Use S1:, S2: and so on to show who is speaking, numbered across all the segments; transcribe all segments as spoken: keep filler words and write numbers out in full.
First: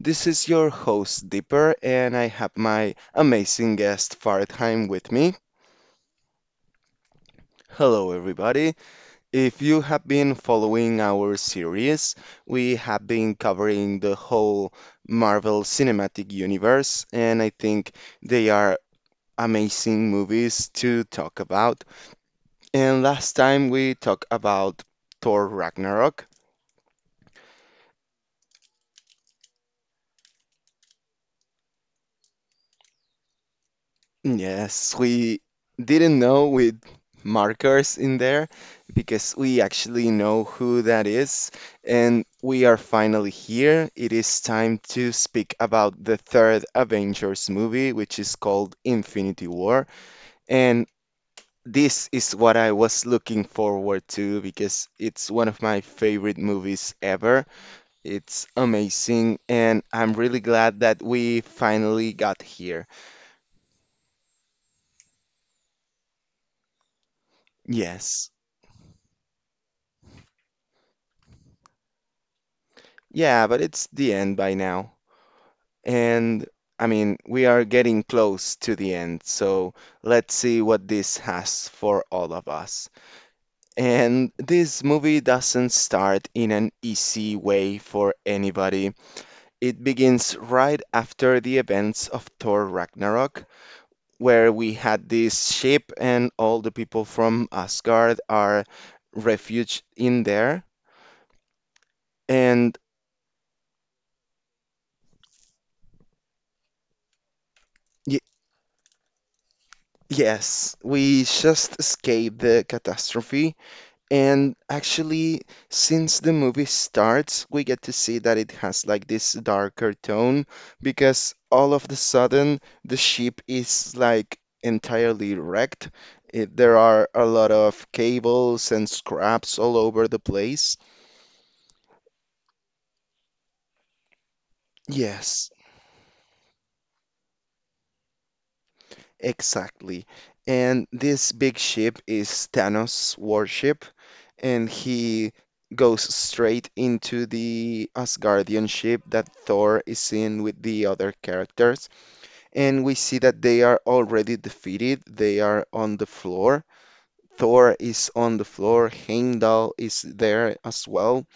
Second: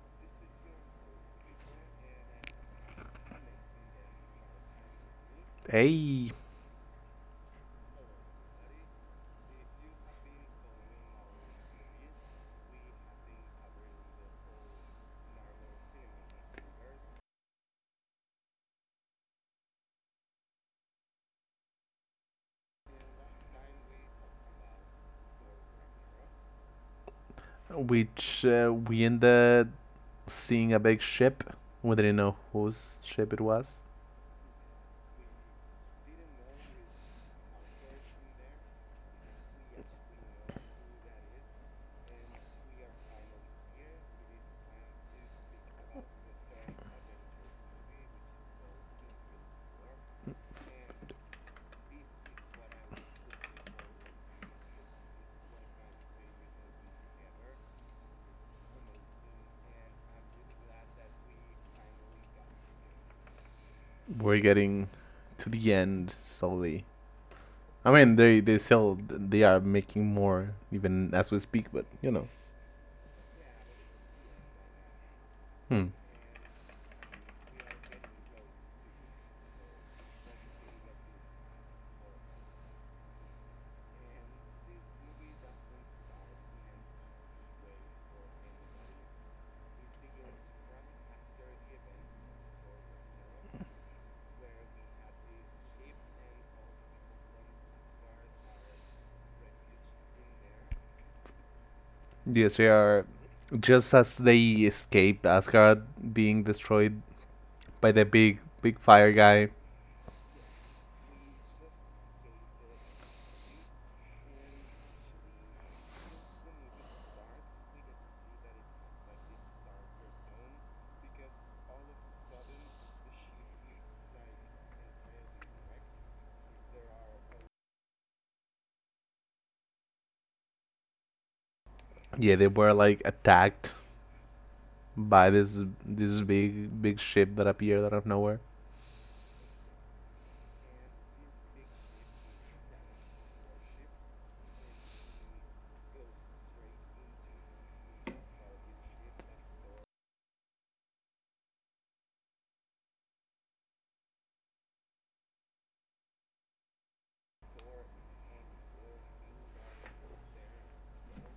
S1: This is your host, Dipper, and I have my amazing guest, Faridheim, with me.
S2: Hey,
S1: Hello, everybody. If you have been following our series, we have been covering the whole Marvel Cinematic Universe, and I think they are amazing movies to talk about. And last time we talked about Thor Ragnarok.
S2: which uh, we ended seeing a big ship. We didn't know whose ship it was.
S1: Yes, we didn't know with markers in there because we actually know who that is. And we are finally here. It is time to speak about the third Avengers movie, which is called Infinity War. And this is what I was looking forward to because it's one of my favorite movies ever. It's amazing, and I'm really glad that we finally got here.
S2: We're getting to the end slowly. I mean,
S1: Yes.
S2: they they still they are making more even as we speak, but you know,
S1: Yeah, but it's the end by now.
S2: hmm.
S1: And I mean, we are getting close to the end, so let's see what this has for all of us. And this movie doesn't start in an easy way for anybody. It begins right after the events of Thor Ragnarok, where we had this ship and all the people from Asgard are refuge in there.
S2: Yes, they
S1: And
S2: are. Just as they escaped Asgard being destroyed by the
S1: y-
S2: big big fire guy,
S1: Yes, we just escaped the catastrophe. And actually, since the movie starts, we get to see that it has like this darker tone because all of the sudden the ship is like entirely wrecked. It, there are a lot of cables and scraps all over the place.
S2: yeah, they were like attacked by
S1: Yes,
S2: this this big big ship that appeared out of nowhere.
S1: exactly. And this big ship is Thanos' warship and he goes straight into the Asgardian ship that Thor is in with the other characters. And we see that they are already defeated, they are on the floor. Thor is on the floor, Heimdall is there as well.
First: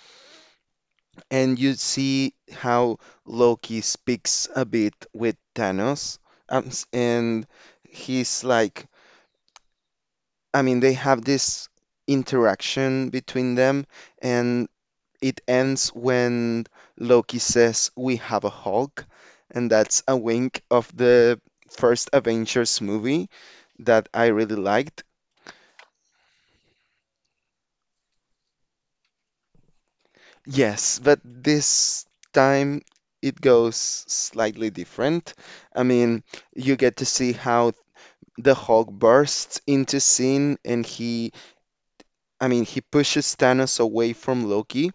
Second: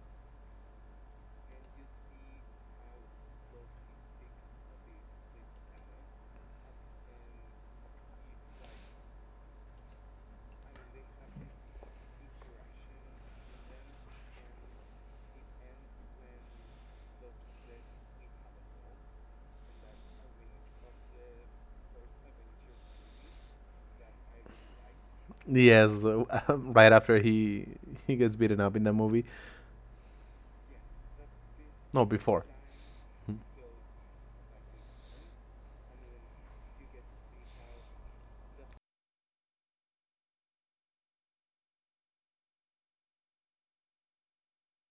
S1: And you see how Loki speaks a bit with Thanos. Um, s- and he's like, I mean, they have this interaction between them. And It ends when Loki says, "We have a Hulk," and that's a wink of the first Avengers movie that I really liked.
S2: Yes, right after he he gets beaten up in the movie.
S1: Yes, but this
S2: No, before.
S1: time it goes slightly different. I mean, you get to see how the Hulk bursts into scene and he, I mean, he pushes Thanos away from Loki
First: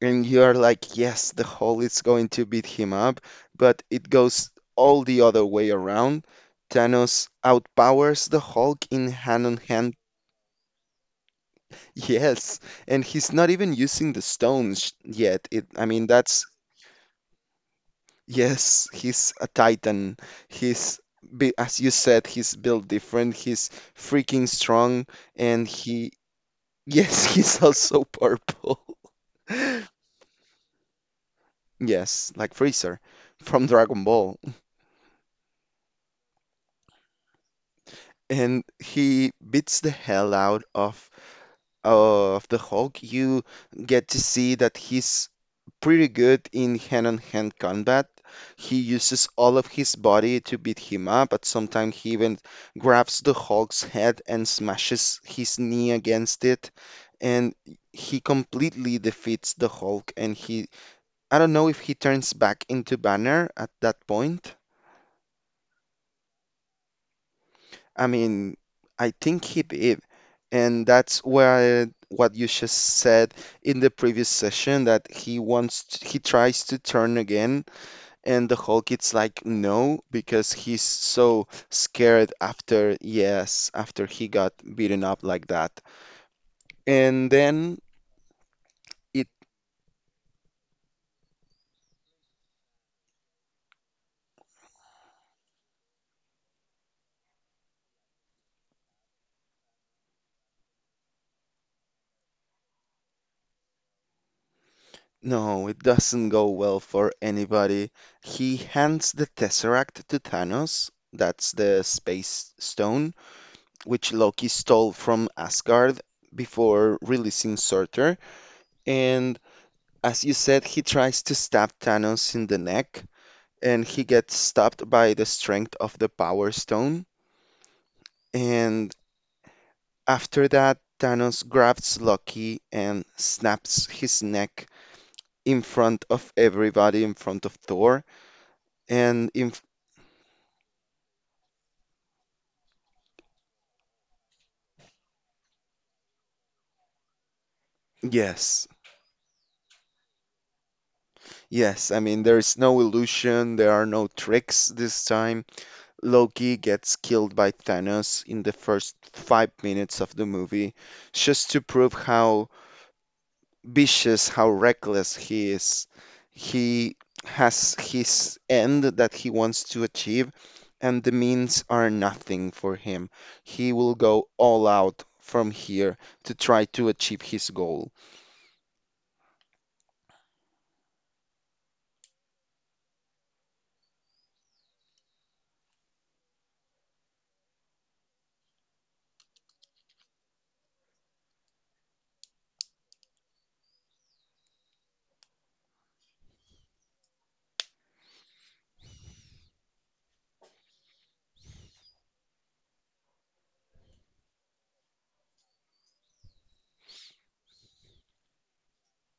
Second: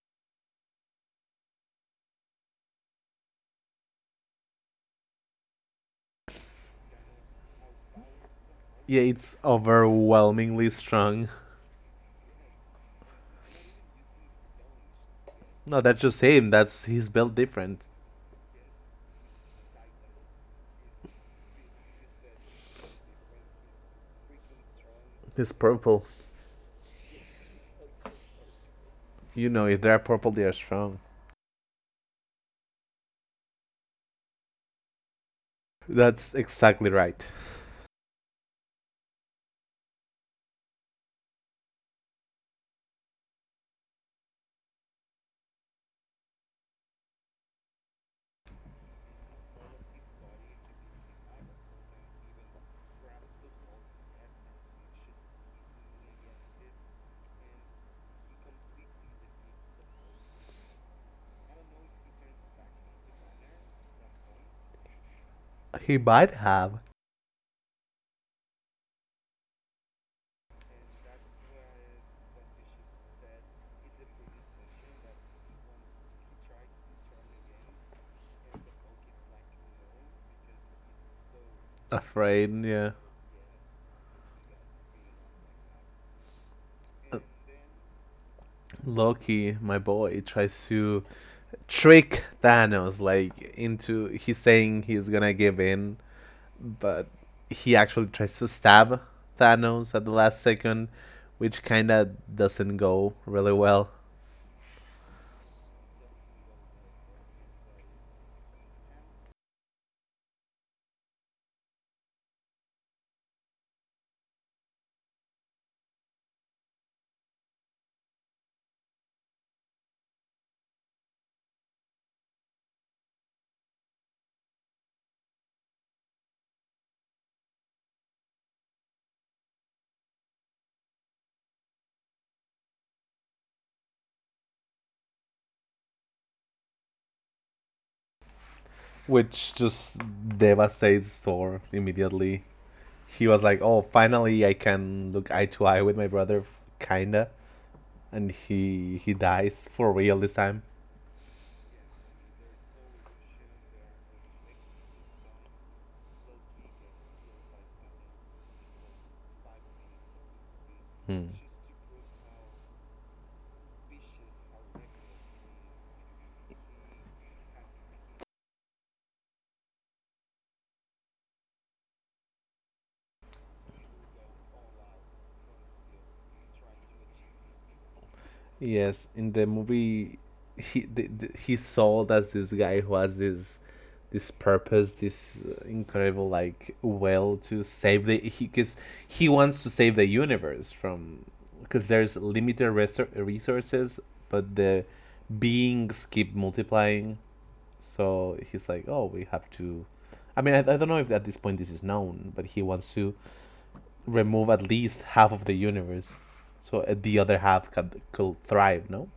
S1: and you are like, yes, the hole is going to beat him up, but it goes all the other way around. Thanos outpowers the Hulk
S2: Yeah,
S1: in
S2: it's
S1: hand on hand.
S2: overwhelmingly strong.
S1: Yes, and he's not even using the stones yet. It,
S2: No,
S1: I
S2: that's
S1: mean,
S2: just
S1: that's
S2: him. That's he's built different.
S1: yes, he's a titan. He's bi- as you said, he's built different. He's freaking strong,
S2: He's
S1: and
S2: purple.
S1: he yes, he's also purple.
S2: You know, if they're purple, they are strong.
S1: Yes, like Freezer from Dragon Ball.
S2: That's exactly right.
S1: And he beats the hell out of of the Hulk. You get to see that he's pretty good in hand-on-hand combat. He uses all of his body to beat him up, but sometimes he even grabs the Hulk's head and smashes his knee against it. And he completely defeats the Hulk, and he, I don't know if he turns back into Banner at that point.
S2: He might have
S1: I mean, I think he did. And that's where what you just said in the previous session that he wants t- he tries to turn again and the Hulk it's like no because he's so scared
S2: afraid. Yeah,
S1: after yes, after he got beaten up like that. And then it
S2: Loki, my boy, tries to trick Thanos like into he's saying he's gonna give in, but he actually tries to stab Thanos at the last second, which kind of doesn't go really well,
S1: no, it doesn't go well for anybody. He hands the Tesseract to Thanos. That's the space stone which Loki stole from Asgard before releasing Surtur. And as you said, he tries to stab Thanos in the neck, and he gets stopped by the strength of the Power Stone. And after that, Thanos grabs Loki and snaps his neck in front of everybody, in front of Thor. And in,
S2: which just devastates Thor immediately. He was like, "Oh, finally I can look eye to eye with my brother, kinda," and
S1: yes,
S2: he he dies for real this time.
S1: yes, I mean, there is no illusion, there are no tricks this time. Loki gets killed by Thanos in the first five minutes of the movie,
S2: Hmm.
S1: just to prove how vicious, how reckless he is. He has his end that he wants to achieve, and the means are nothing for him. He will go all out from here to try to achieve his goal.
S2: Yes, in the movie, he the, the, he's sold as this guy who has this this purpose, this uh, incredible, like, will to save the he because he wants to save the universe, from because there's limited resor- resources, but the beings keep multiplying. So he's like, oh, we have to. I mean, I, I don't know if at this point this is known, but he wants to remove at least half of the universe, so uh, the other half could, could thrive. No.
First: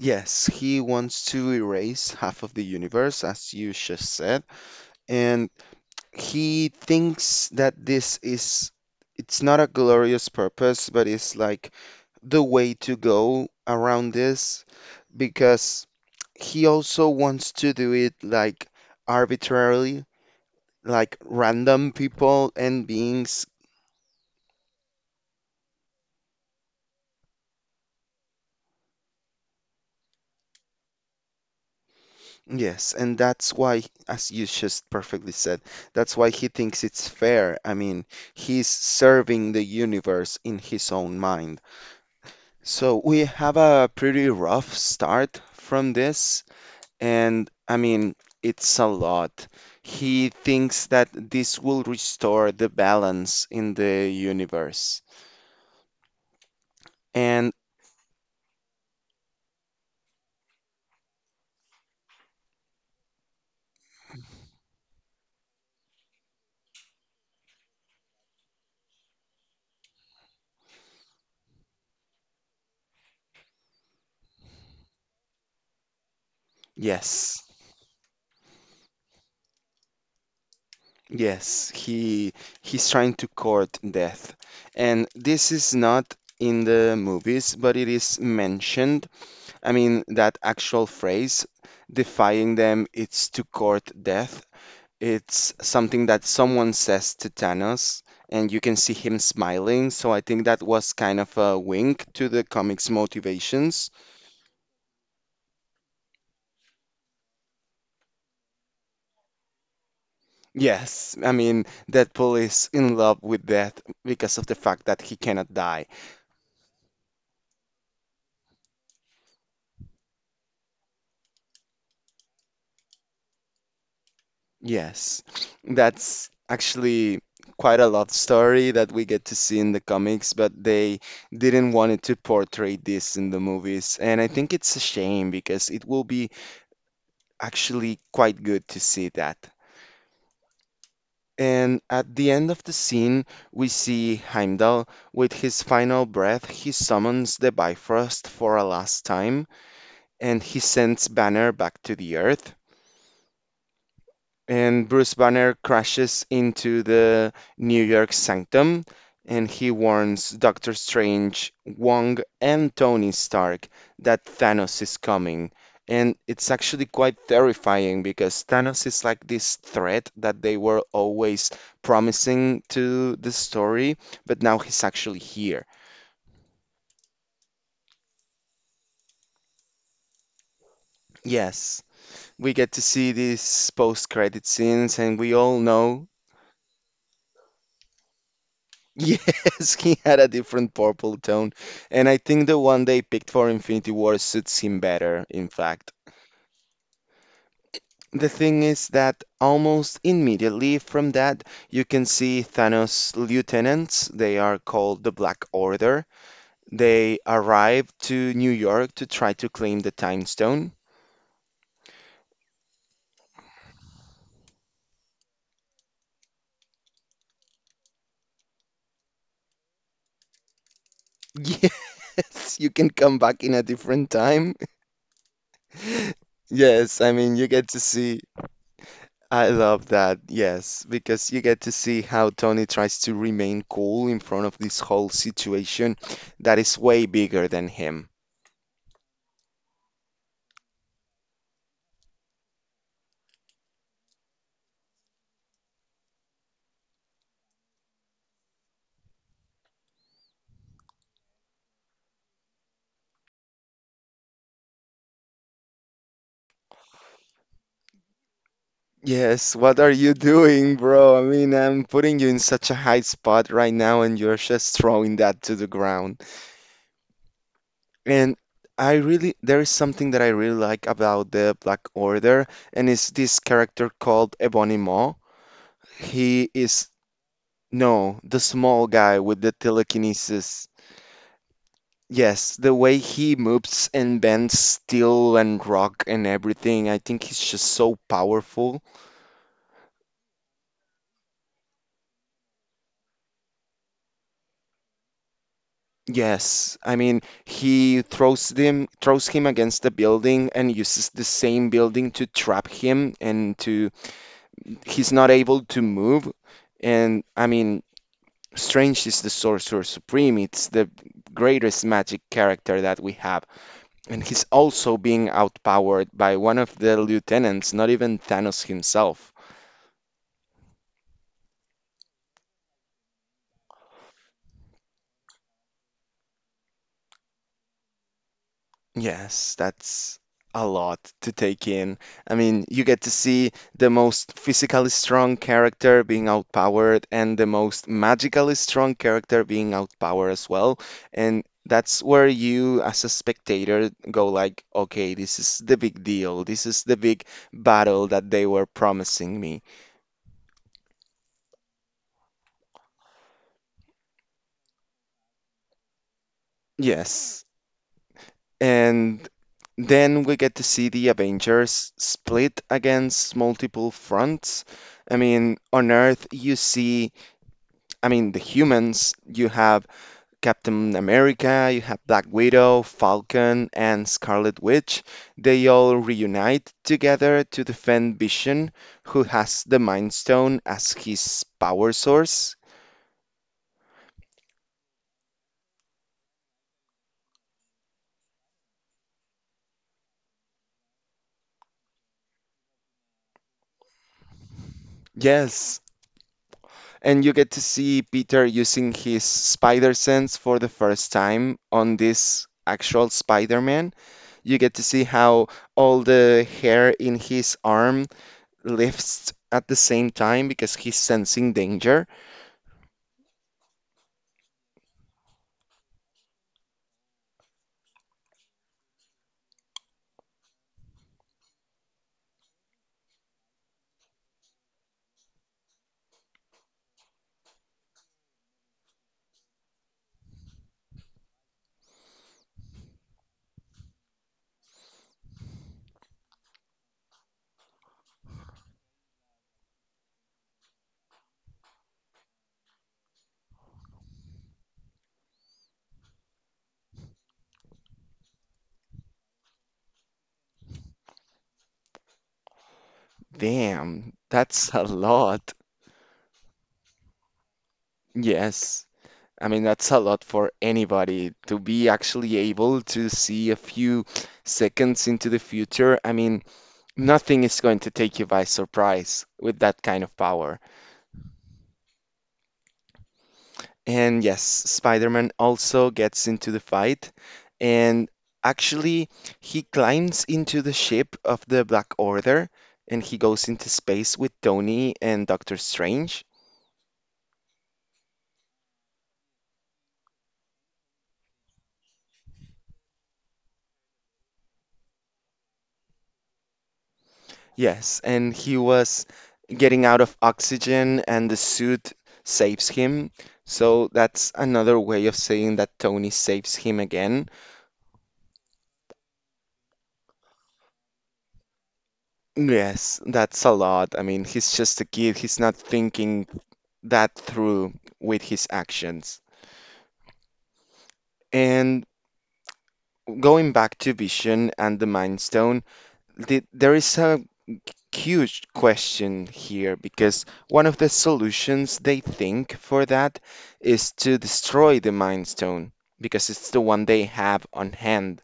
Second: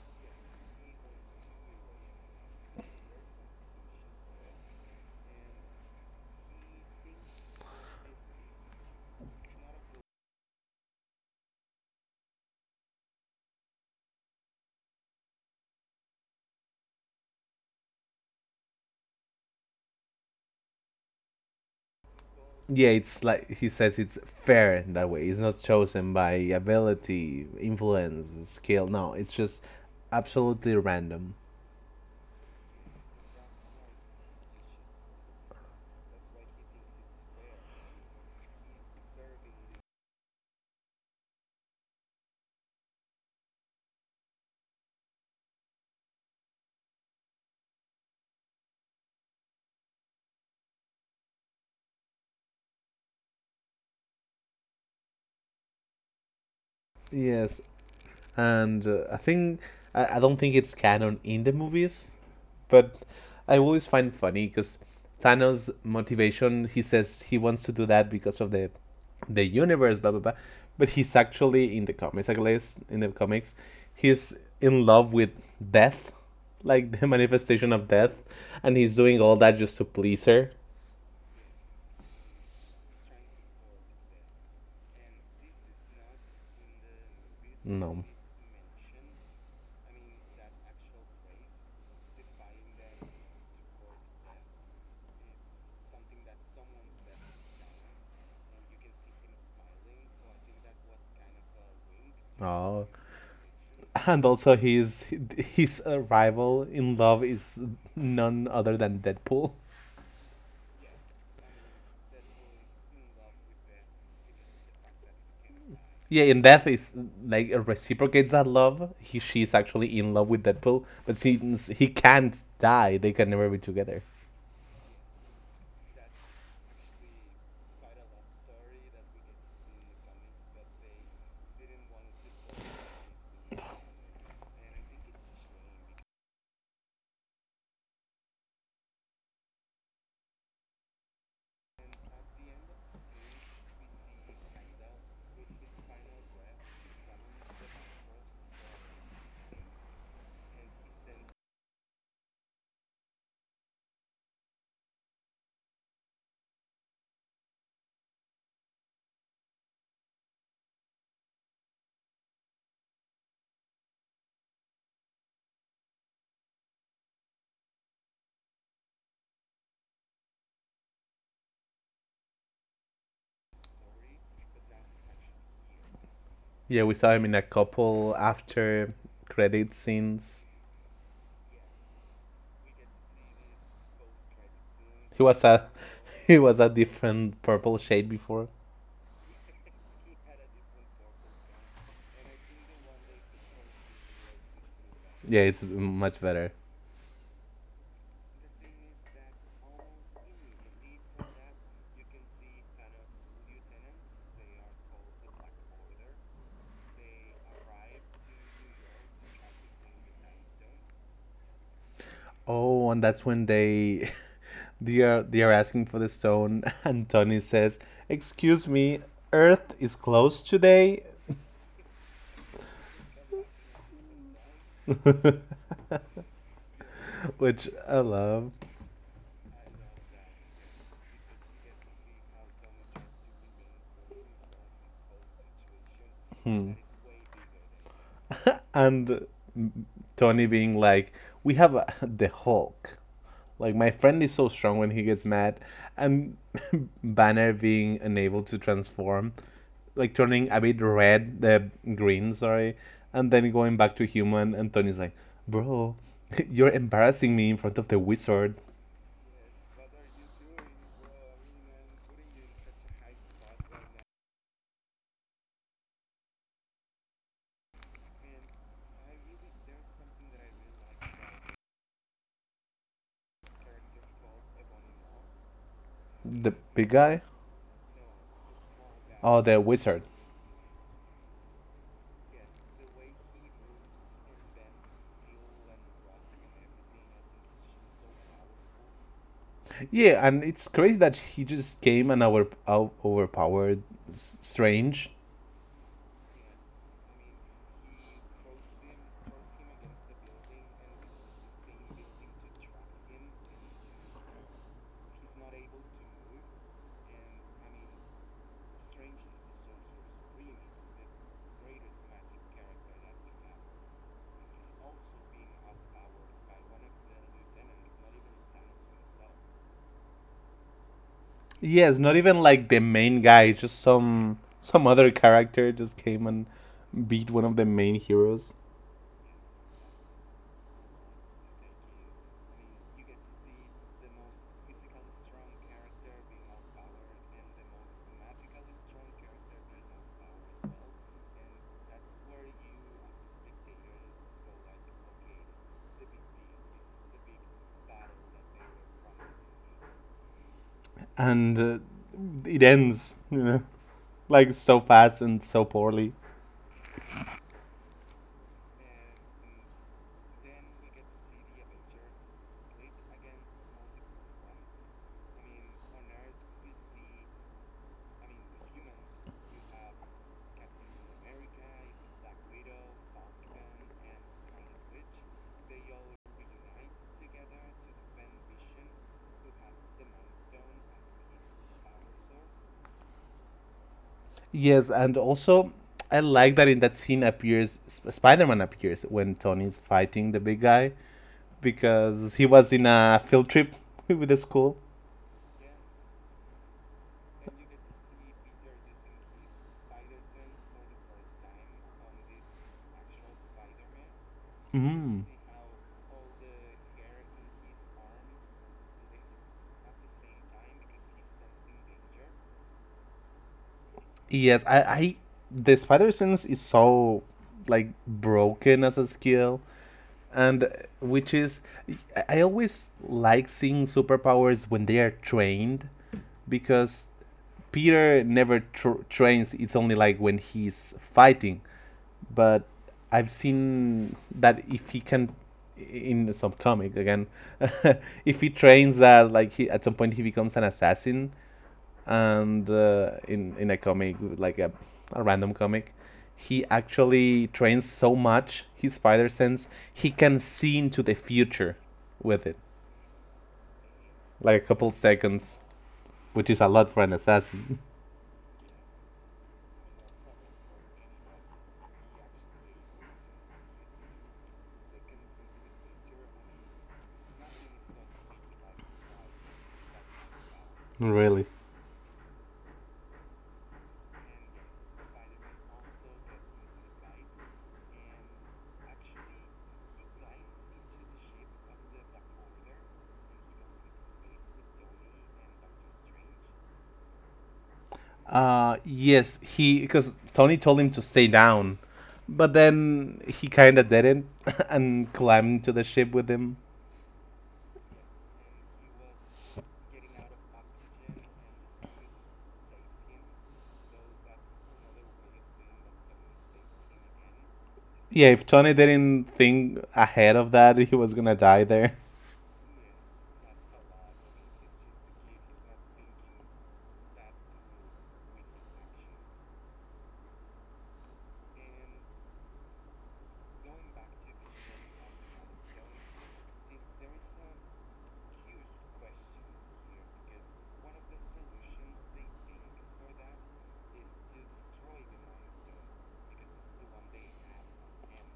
S1: Yes, he wants to erase half of the universe, as you just said, and he thinks that this is it's not a glorious purpose, but it's like the way to go around this because he also wants to do it like arbitrarily, like random people and
S2: Yeah, it's
S1: beings.
S2: like he says it's fair in that way. It's not chosen by ability, influence, skill. No, it's just absolutely random.
S1: Yes, and that's why, as you just perfectly said, that's why he thinks it's fair. I mean, he's serving the universe in his own mind. So we have a pretty rough start from this, and I mean, it's a lot. He thinks that this will restore the balance in the universe. And
S2: Yes, and uh, I think I, I don't think it's canon in the movies, but I always find funny because Thanos' motivation, he says he wants to do that because of the the universe, blah blah blah. But he's actually in the comics, at least in the comics, he's in love with death, like the
S1: yes,
S2: manifestation of death, and he's doing all that just to please her.
S1: yes, he he's trying to court death. And this is not in the movies, but it
S2: No.
S1: is mentioned. I mean, that actual phrase, defying them, it's to court death. It's something that someone says to Thanos, and you can see him smiling. So I think that was kind of a wink to the
S2: Oh,
S1: comic's motivations.
S2: and also his his uh, rival in love is none other than Deadpool.
S1: Yes, I mean, Deadpool is in love with death because of the fact that he cannot die.
S2: Yeah, in Death is like reciprocates that love. He she's actually in love with Deadpool, but since he can't die, they can never be together.
S1: Yes, that's actually quite a love story that we get to see in the comics, but they didn't want it to portray this in the movies. And I think it's a shame because it will be actually quite good to see that. And at the end of the scene, we see Heimdall with his final breath. He summons the Bifrost for a last time and he sends Banner back to the earth and Bruce Banner crashes into the New York Sanctum and he warns Doctor Strange, Wong, and Tony Stark that Thanos is coming. And it's actually quite terrifying because Thanos is like this threat that they were always promising to the story, but now he's actually here.
S2: Yeah, we saw him in a couple after credit scenes.
S1: Yes, we get to see these post-credit scenes, and
S2: He
S1: we
S2: was
S1: all
S2: a
S1: know
S2: he was a different purple shade before.
S1: yes, he had a different purple tone, and I think the one they picked for Infinity War suits him better,
S2: Yeah,
S1: in
S2: it's
S1: fact.
S2: much better.
S1: The thing is that almost immediately from that, you can see Thanos' lieutenants, they are called the Black Order. They arrive to New York to try to claim the Time Stone.
S2: Oh, and that's when they they are they are asking for the stone, and Tony says, "Excuse me, Earth is closed today,"
S1: Yes, you can come back in a different time. Yes, I mean, you
S2: which
S1: get to
S2: I
S1: see.
S2: love.
S1: I love that, yes, because you get to see how Tony tries to remain cool in front of this whole situation that
S2: Hmm.
S1: is way bigger than him.
S2: And Tony being like, "We have a, the Hulk." Like my friend is so strong when he gets mad, and Banner being unable to transform, like turning a bit red, the green, sorry, and then going back to human. And Tony's like, "Bro, you're embarrassing me in front of the wizard,
S1: Yes, what are you doing, bro? I mean, I'm putting you in such a high spot right now, and you're just throwing that to the ground. And I really, there is something that I really like about the Black Order, and it's this character called Ebony Maw. He
S2: the
S1: is,
S2: big guy,
S1: no, the small guy with
S2: oh
S1: the
S2: the wizard."
S1: telekinesis. Yes, the way he moves and bends steel and rock and everything, I think he's just so powerful.
S2: Yeah, and it's crazy that he just came and over, out- overpowered S- Strange.
S1: Yes, I mean he throws them throws him against the building and uses the same building to trap him and to he's not able to move. And I mean, Strange is the Sorcerer Supreme. It's the greatest magic character that we have. And he's also being outpowered by one of the lieutenants, not even Thanos himself.
S2: Yes, not even like the main guy, just some some other character just came and beat one of the main heroes,
S1: Yes, that's a lot to take in. I mean, you get to see the most physically strong character being outpowered and the most magically strong character being outpowered as well. And that's where you, as a spectator, go like, okay, this is the big deal. This is the big battle that they were promising me.
S2: and uh, it ends, you know, like so fast and so poorly.
S1: Yes. And Then we get to see the Avengers split against multiple fronts. I mean, on Earth, you see, I mean, the humans, you have Captain America, you have Black Widow, Falcon, and Scarlet Witch. They all reunite together to defend Vision, who has the Mind Stone as his power source.
S2: Yes, and also I like that in that scene appears Sp- Spider-Man appears when Tony's fighting the big guy, because he was in a field trip with the school.
S1: Yes. And you get to see Peter using his spider sense for the first time on this actual Spider Man. You get to see
S2: Mm.
S1: how all the hair in his arm lifts at the same time because he's sensing danger.
S2: Yes, I, I the spider sense is so like broken as a skill, and which is, I- always like seeing superpowers when they are trained, because Peter never tr- trains, it's only like when he's fighting. But I've seen that if he can, in some comic again, if he trains that, like, he at some point he becomes an assassin, and uh, in in a comic, like a, a random comic, he actually trains so much his spider sense he can see into the future with it,
S1: Damn,
S2: like a
S1: that's
S2: couple
S1: a
S2: seconds,
S1: lot.
S2: which is a lot for an assassin.
S1: Yes. I mean, that's a lot for anybody to be actually able to see a few seconds into the future. I mean, nothing is going to take you by surprise with that kind of power.
S2: Really.
S1: And yes, Spider-Man also gets into the fight and actually he climbs into the ship of the Black Order and he goes into space with Tony and Doctor Strange.
S2: Uh yes, he because Tony told him to stay down, but then he kind of didn't, and climbed to the ship with him.
S1: Yes, and he was getting out of oxygen and the suit saves him. So that's another way of saying that Tony saves him again.
S2: Yeah, if Tony didn't think ahead of that, he was gonna die there.
S1: Yes, that's a lot. I mean, he's just a kid. He's not thinking that through with his actions. And going back to Vision and the Mind Stone, th- there is a huge question here because one of the solutions they think for that is to destroy the Mind Stone because it's the one they have on hand.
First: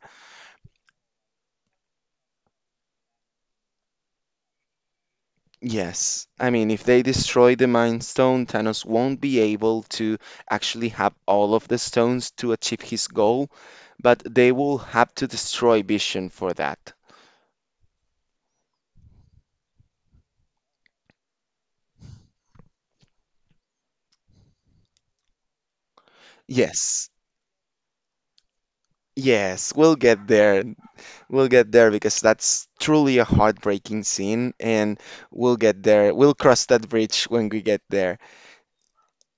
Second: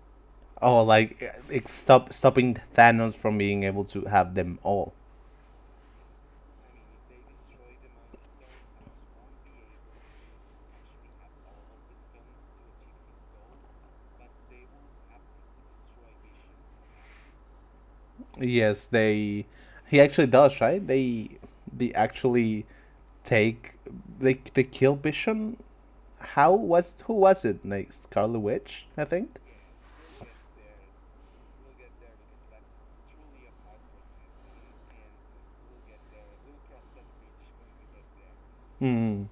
S2: Oh, like it's stop stopping Thanos from being able to have them all.
S1: Yes, I mean, if they destroy the Mind Stone, Thanos won't be able to actually have all of the stones to achieve his goal, but they will have to destroy Vision for that.
S2: Yes, they. He actually does, right? They they actually take. They they kill Vision. How was
S1: Yes.
S2: Who was it? Like Scarlet Witch, I think.
S1: Yes, we'll get there. We'll get there because that's truly a heartbreaking scene, and we'll get there. We'll cross that bridge when we get there.
S2: Hmm.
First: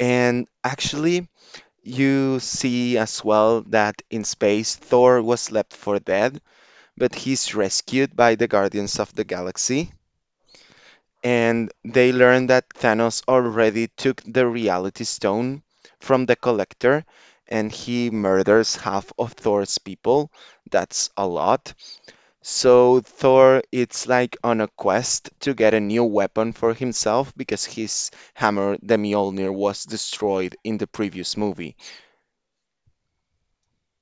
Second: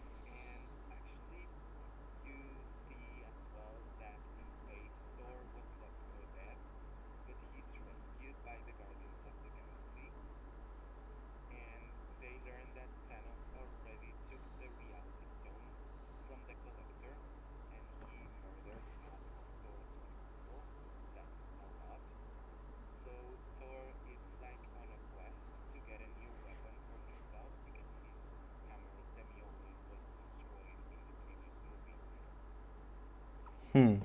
S1: And actually, you see as well that in space, Thor was left for dead, but he's rescued by the Guardians of the Galaxy. And they learn that Thanos already took the Reality Stone from the Collector, and he murders half of Thor's people. That's a lot. So Thor, it's like on a quest to get a new weapon for himself because his hammer, the Mjolnir, was destroyed in the previous movie.
S2: Hmm.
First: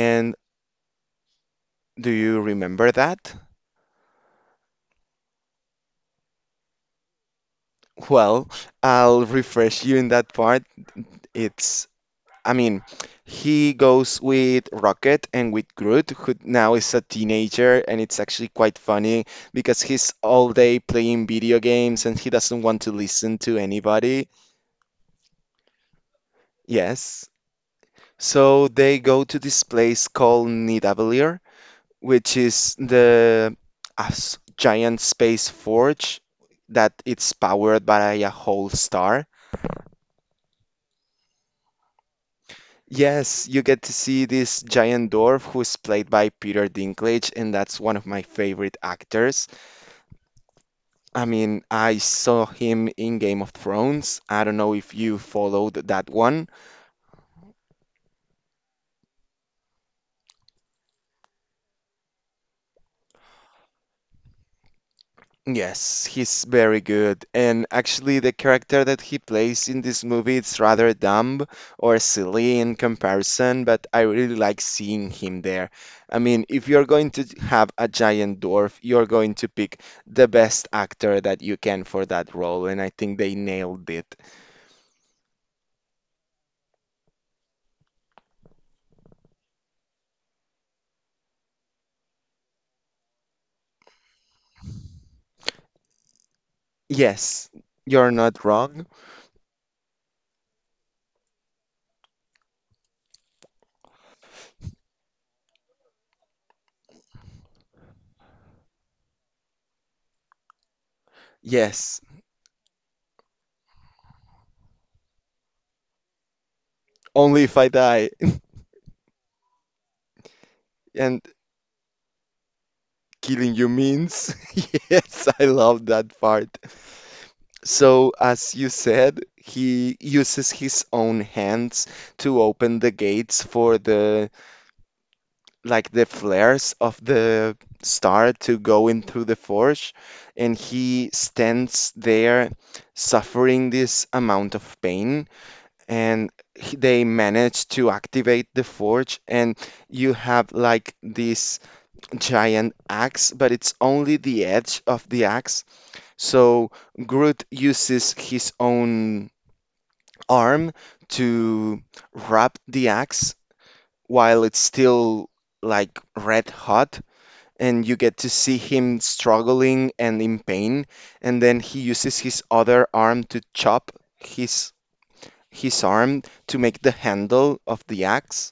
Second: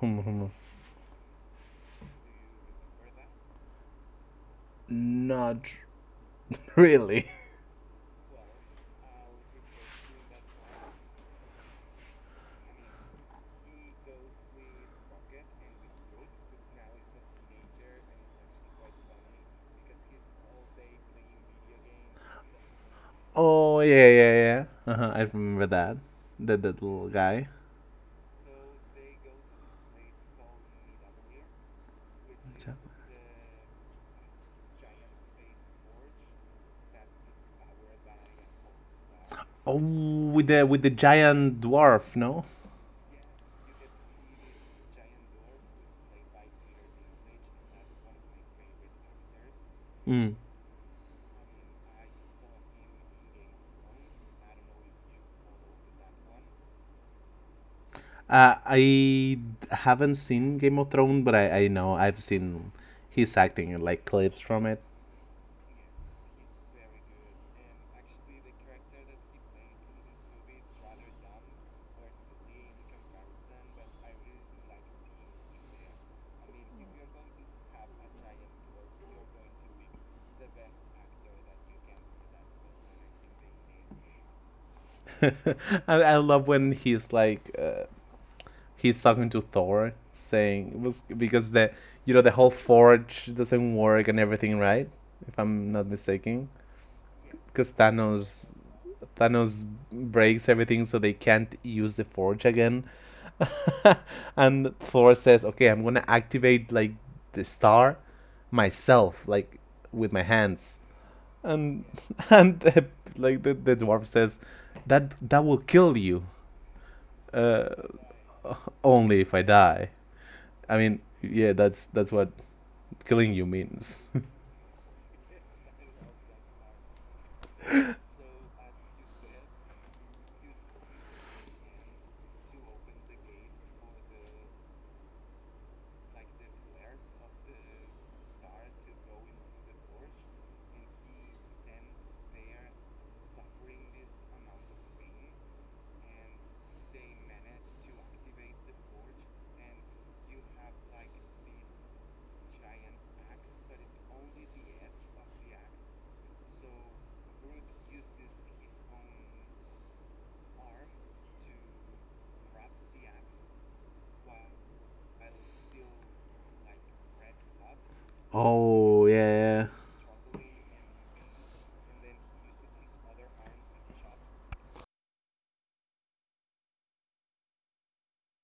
S2: Hmm. Hmm.
S1: do you remember that?
S2: Not really?
S1: Well, I'll refresh you in that part. It's, I mean, he goes with Rocket and with Groot, who now is a teenager, and it's actually quite funny because he's all day playing video games and he doesn't want to listen to
S2: Oh yeah,
S1: anybody.
S2: yeah, yeah. Uh-huh, I remember that. That that little
S1: Yes.
S2: guy.
S1: So they go to this place called Nidavellir, which is the a s- giant space forge that it's powered by a whole star.
S2: Oh, with the with the giant dwarf, no?
S1: Yes, you get to see this giant dwarf who's played by Peter Dinklage, and that's one of my favorite actors.
S2: Mm.
S1: I mean, I saw him in Game of Thrones. I don't know if you followed that one.
S2: Uh, I haven't seen Game of Thrones, but I, I know I've seen his acting in like clips from it.
S1: Yes, he's very good. And actually, the character that he plays in this movie it's rather dumb or silly in comparison, but I really like seeing him there. I mean, if you're going to have a giant dwarf, you're going to pick the best actor that you can for that role, and I think they nailed it.
S2: I, I love when he's like, uh, he's talking to Thor, saying was because the, you know the whole forge doesn't work and everything, right? If I'm not mistaken.
S1: Yes,
S2: Because
S1: you're
S2: Thanos
S1: not wrong.
S2: Thanos breaks everything, so they can't use the forge again. And Thor says, "Okay, I'm gonna activate like the star myself, like with my hands." And
S1: Yes,
S2: and the, like the, the dwarf says, "That that will kill you,
S1: only if I
S2: uh,
S1: die.
S2: only if I die." I mean,
S1: And
S2: yeah, that's that's what killing you
S1: killing you
S2: means.
S1: means. Yes, I love that part. So, as you said, he uses his own hands to open the gates for the like the flares of the star to go in through the forge, and he stands there suffering this amount of pain, and he- they manage to activate the forge, and you have like this giant axe, but it's only the edge of the axe. So Groot uses his own arm to wrap the axe while it's still like red hot and you get to see him
S2: Oh yeah, yeah.
S1: struggling and in pain and then he uses his other arm to chop his his arm to make the handle of the axe.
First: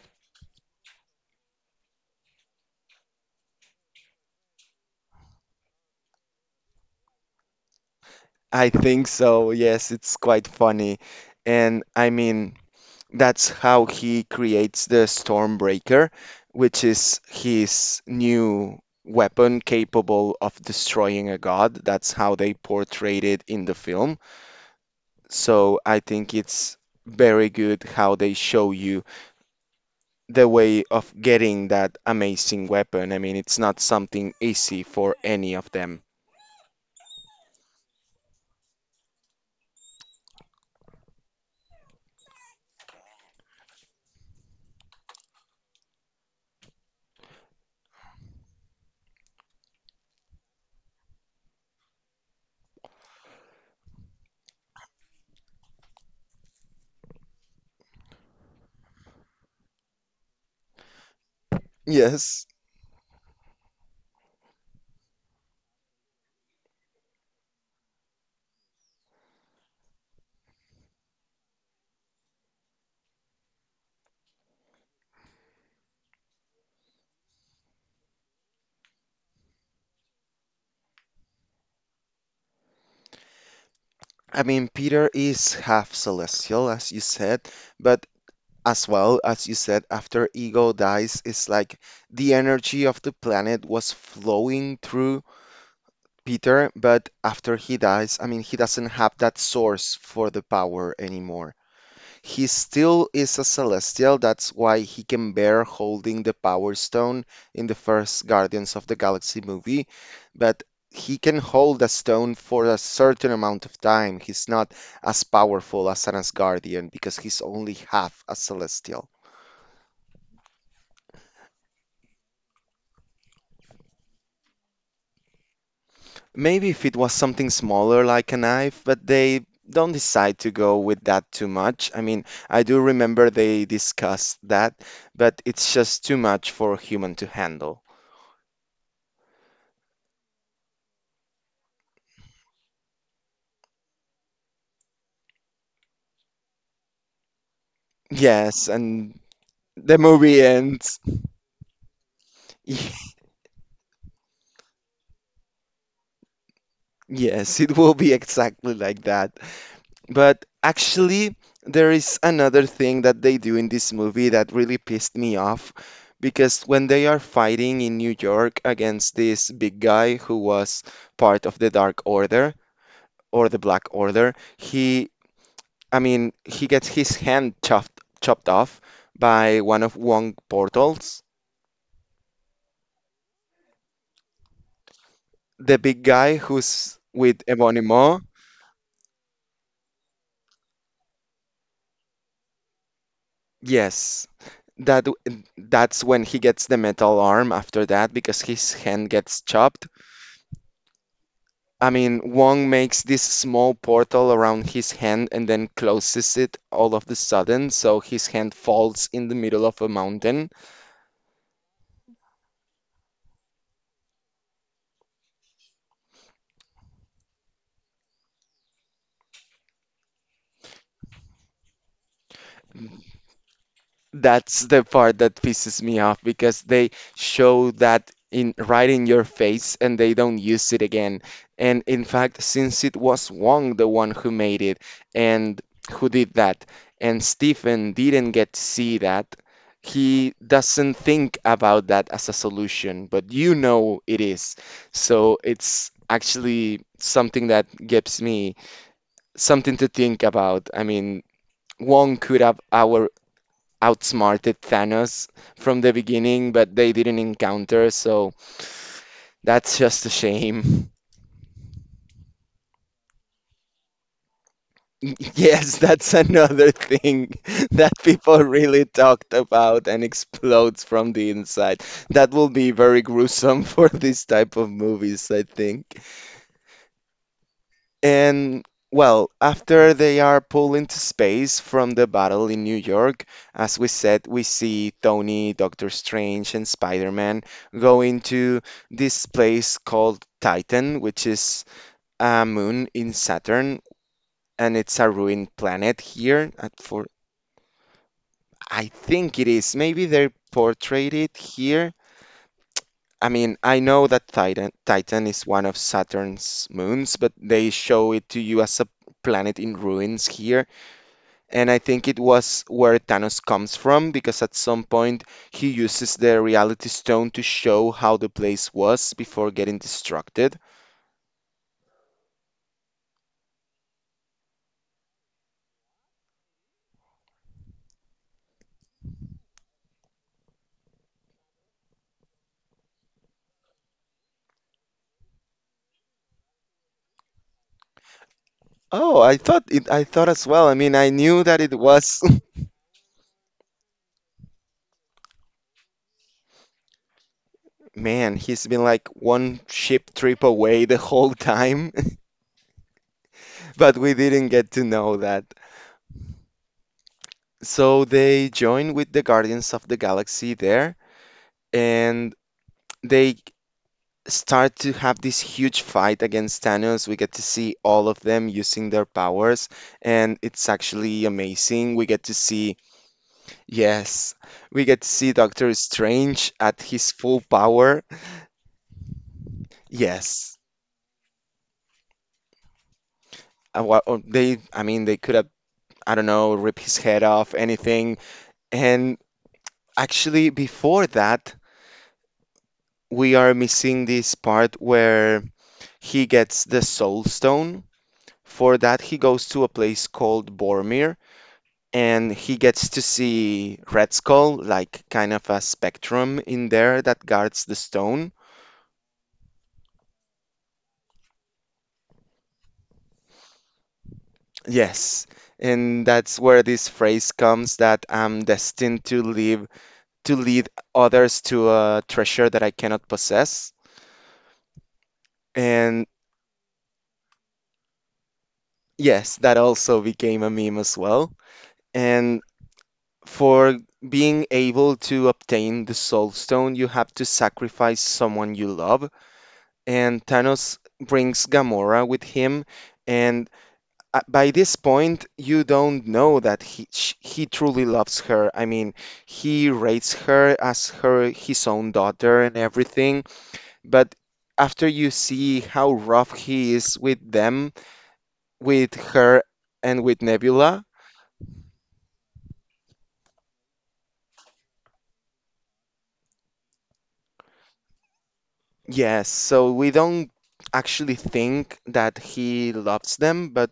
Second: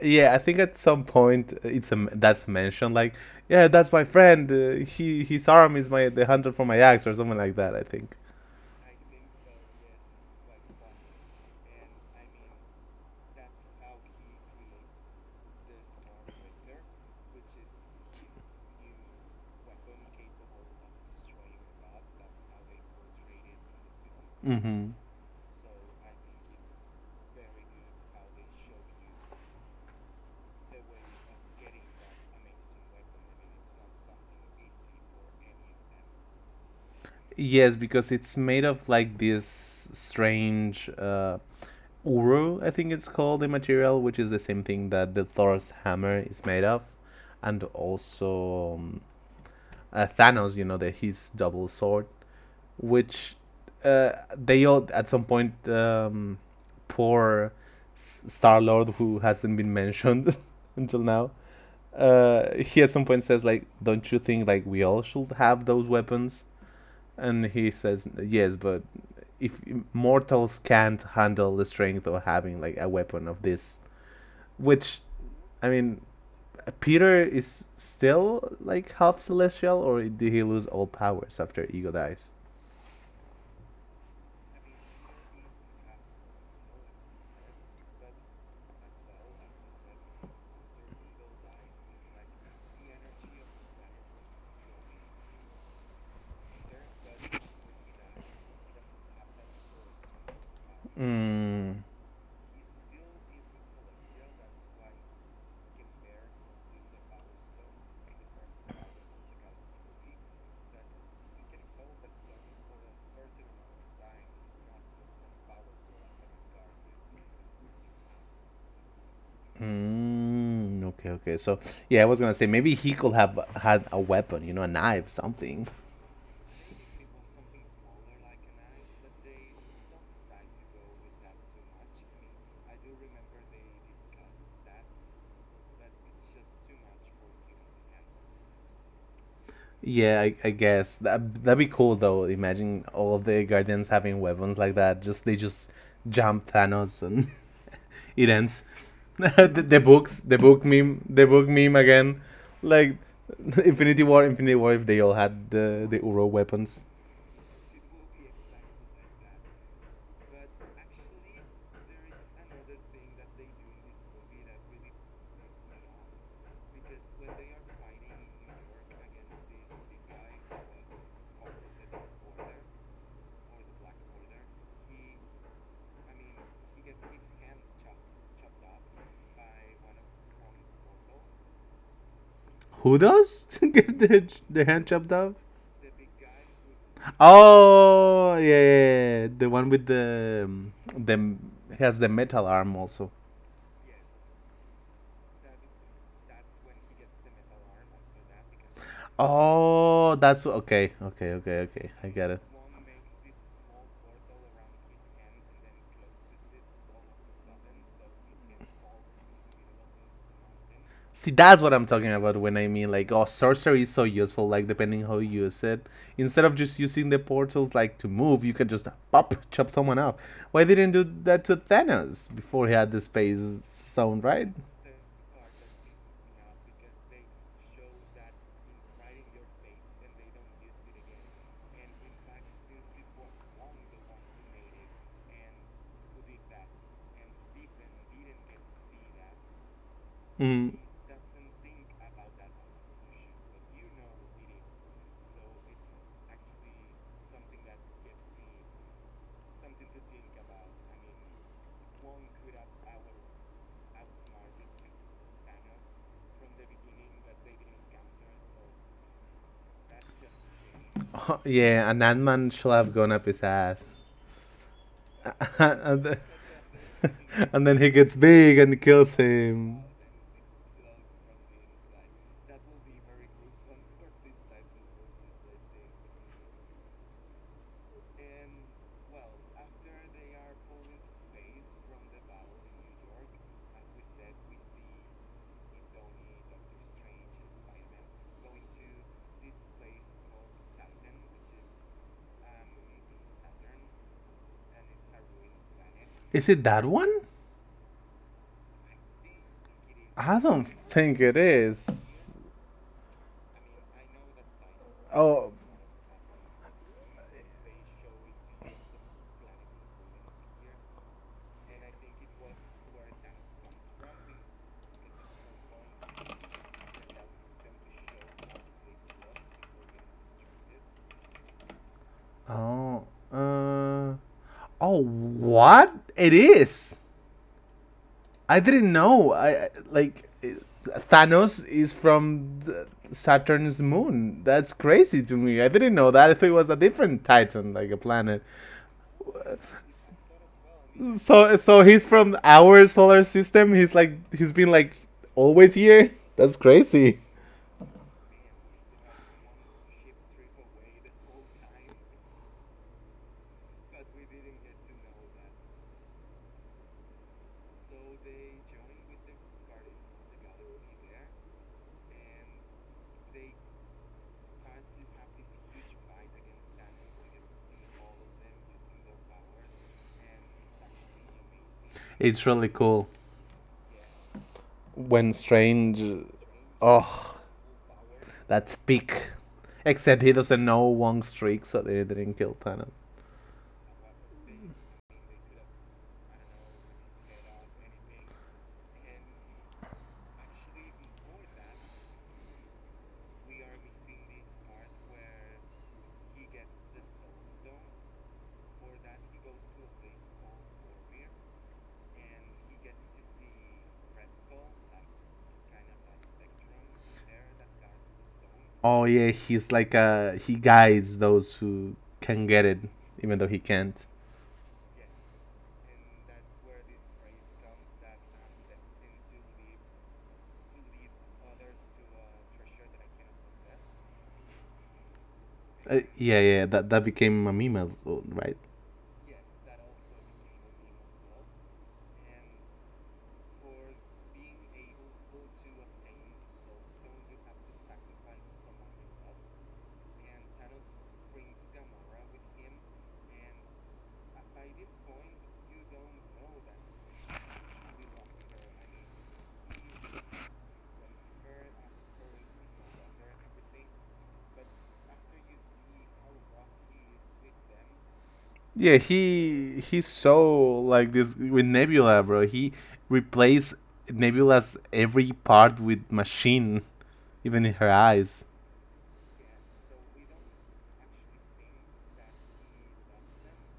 S2: Yeah, I think at some point it's a, that's mentioned like, yeah, that's my friend. Uh, he His arm is my the hunter for my axe or something like that, I think.
S1: I think so. Yes, it's quite funny. And I mean that's how he creates the Stormbreaker, which is his new weapon capable of destroying a god. That's how they portrayed it in the film.
S2: Mm-hmm.
S1: So I think it's very good how they show you the way of getting that amazing weapon. I mean, it's not something easy for any of them.
S2: Yes, because it's made of like this strange, uh, uru, I think it's called, the material, which is the same thing that the Thor's hammer is made of, and also um, uh, Thanos, you know, the, his double sword, which uh, they all at some point, um, poor Star Lord, who hasn't been mentioned until now,
S1: Yes.
S2: uh, he at some point says like, "Don't you think like we all should have those weapons?" And he says, yes, but if mortals can't handle the strength of having like a weapon of this, which, I mean, Peter is still like half celestial, or did he lose all powers after Ego dies?
S1: I mean, Peter is half celestial, as you said, but as well, as you said, after Ego dies, it's like the energy of the planet was flowing through Peter, but after he dies, I mean, he doesn't have that source for the power anymore.
S2: Mm.
S1: He still is a celestial, that's why he can bear holding the Power Stone in the first Guardians of the Galaxy movie, but he can hold a stone for a certain amount of time. He's not as powerful as an Asgardian because he's only half a celestial.
S2: Mm, okay, okay. So yeah, I was gonna say maybe he could have had a weapon, you know, a knife, something.
S1: Maybe if it was something smaller like a knife, but they don't decide to go with that too much. I mean, I do remember they discussed that, but it's just too much for a human to handle.
S2: Yeah, I, I guess that that'd be cool though. Imagine all of the guardians having weapons like that. Just they just jump Thanos and it ends.
S1: Yes, and
S2: the, the
S1: the
S2: books, the
S1: movie
S2: book meme,
S1: ends.
S2: the book meme again. Like Infinity War, Infinity War. If they all had the the Uro weapons,
S1: Yes, it will be exactly like that. But actually, there is another thing that they do in this movie that really pissed me off because when they are fighting in New York against this big guy who was part of the Dark Order or the Black Order, he, I mean, he gets his hand chopped chopped off by one of Wong Portals,
S2: who does get their their hand chopped off?
S1: the big guy who's with Ebonimo.
S2: Oh yeah, yeah, yeah, yeah. The one with the, um, the, has the metal arm also.
S1: Yes, that w- that's when he gets the metal arm after that because his hand gets chopped.
S2: Oh, that's okay. Okay, okay,
S1: I
S2: okay. I
S1: mean,
S2: get it.
S1: Wong makes this small portal around his hand and then closes it all of the sudden, so his hand falls in the middle of a mountain.
S2: See, that's what I'm talking about when I mean like, oh, sorcery is so useful. Like, depending how you use it, instead of just using the portals like to move, you can just pop chop someone up. Why didn't do that to Thanos before he had the space zone, right?
S1: That's the part that pisses me off because they show that in right in your face and they don't use it again. And in fact, since it was Wong the one who made it and who did that, and Stephen didn't get to see that, he
S2: Mm.
S1: doesn't
S2: does
S1: think about that as a solution, but you know it is. So it's actually something that gives me something to think about. I mean, Wong could have our outsmarted Thanos from the beginning, but they didn't encounter, so that's just a shame.
S2: Yeah, and that man shall have gone up his ass.
S1: Yes,
S2: And
S1: that's
S2: then,
S1: another thing
S2: and then
S1: that
S2: he gets
S1: people
S2: big and
S1: really
S2: kills
S1: talked
S2: him.
S1: about and explodes from the inside. That will be very gruesome for this type of movies, I think. And well, after they are pulled into space from the battle in New York, as we said, we see Tony, Doctor Strange, and Spider-Man go into this place called Titan, which is a moon in Saturn, and it's a ruined planet here.
S2: Is it
S1: at-
S2: that
S1: For
S2: one?
S1: I think it is. Maybe they
S2: I don't
S1: portrayed
S2: think
S1: it
S2: it
S1: here.
S2: is.
S1: I mean, I know that Titan Titan is
S2: Oh,
S1: one of Saturn's moons, but they show it to you as a planet in ruins here. And I think it was where Thanos comes from because at some point he uses the reality stone to show how the place was before getting destructed.
S2: oh, uh, oh, what? It is. I didn't know. I I- like it- Thanos is from the Saturn's moon. That's crazy to me. I didn't know that. I thought it was a different Titan, like a planet.
S1: Oh, I thought it, I thought as well. I mean, I knew
S2: So,
S1: that it
S2: so he's
S1: was.
S2: from our solar system. He's like he's been like always here. That's crazy.
S1: Man, he's been like one ship trip away the whole time, but we didn't get to know that. So they join with the Guardians of the Galaxy there, and they start to have this huge fight against Thanos. We get to see all of them using their powers, and it's actually amazing. We get to
S2: It's really
S1: see,
S2: cool.
S1: Yes, we get to see
S2: When
S1: Doctor
S2: Strange,
S1: Strange at his
S2: oh,
S1: full power.
S2: that's peak. Except he
S1: Yes,
S2: doesn't know Wong streak, so they didn't kill Thanos.
S1: Uh, wha- or they, I mean, they could have, I don't know, rip his head off, anything. And actually, before that, we are missing this part where he gets the Soul Stone. For that, he goes to a place called Boromir and he gets to see Red Skull, like kind of a spectrum in there that guards the stone.
S2: Oh yeah, he's like uh he guides those who can get it, even though he can't.
S1: Yes, and that's where this phrase comes that I'm destined to live to lead others to a treasure that I cannot possess.
S2: Uh,
S1: And
S2: yeah, yeah, that that became a meme, as well, right?
S1: yes, that also became a meme as well. And for being able to obtain the Soul Stone, you have to sacrifice someone you love. And Thanos brings Gamora with him, and at- by this point, you don't know that he sh he truly loves her. I mean, he rates her as her his own daughter and everything. But after you see how rough he is with them,
S2: Yeah,
S1: with her,
S2: he he's
S1: and with
S2: so
S1: Nebula,
S2: like this with Nebula, bro. He replaced Nebula's every part with machine, even in her eyes.
S1: yes. So we don't actually think that he loves them, but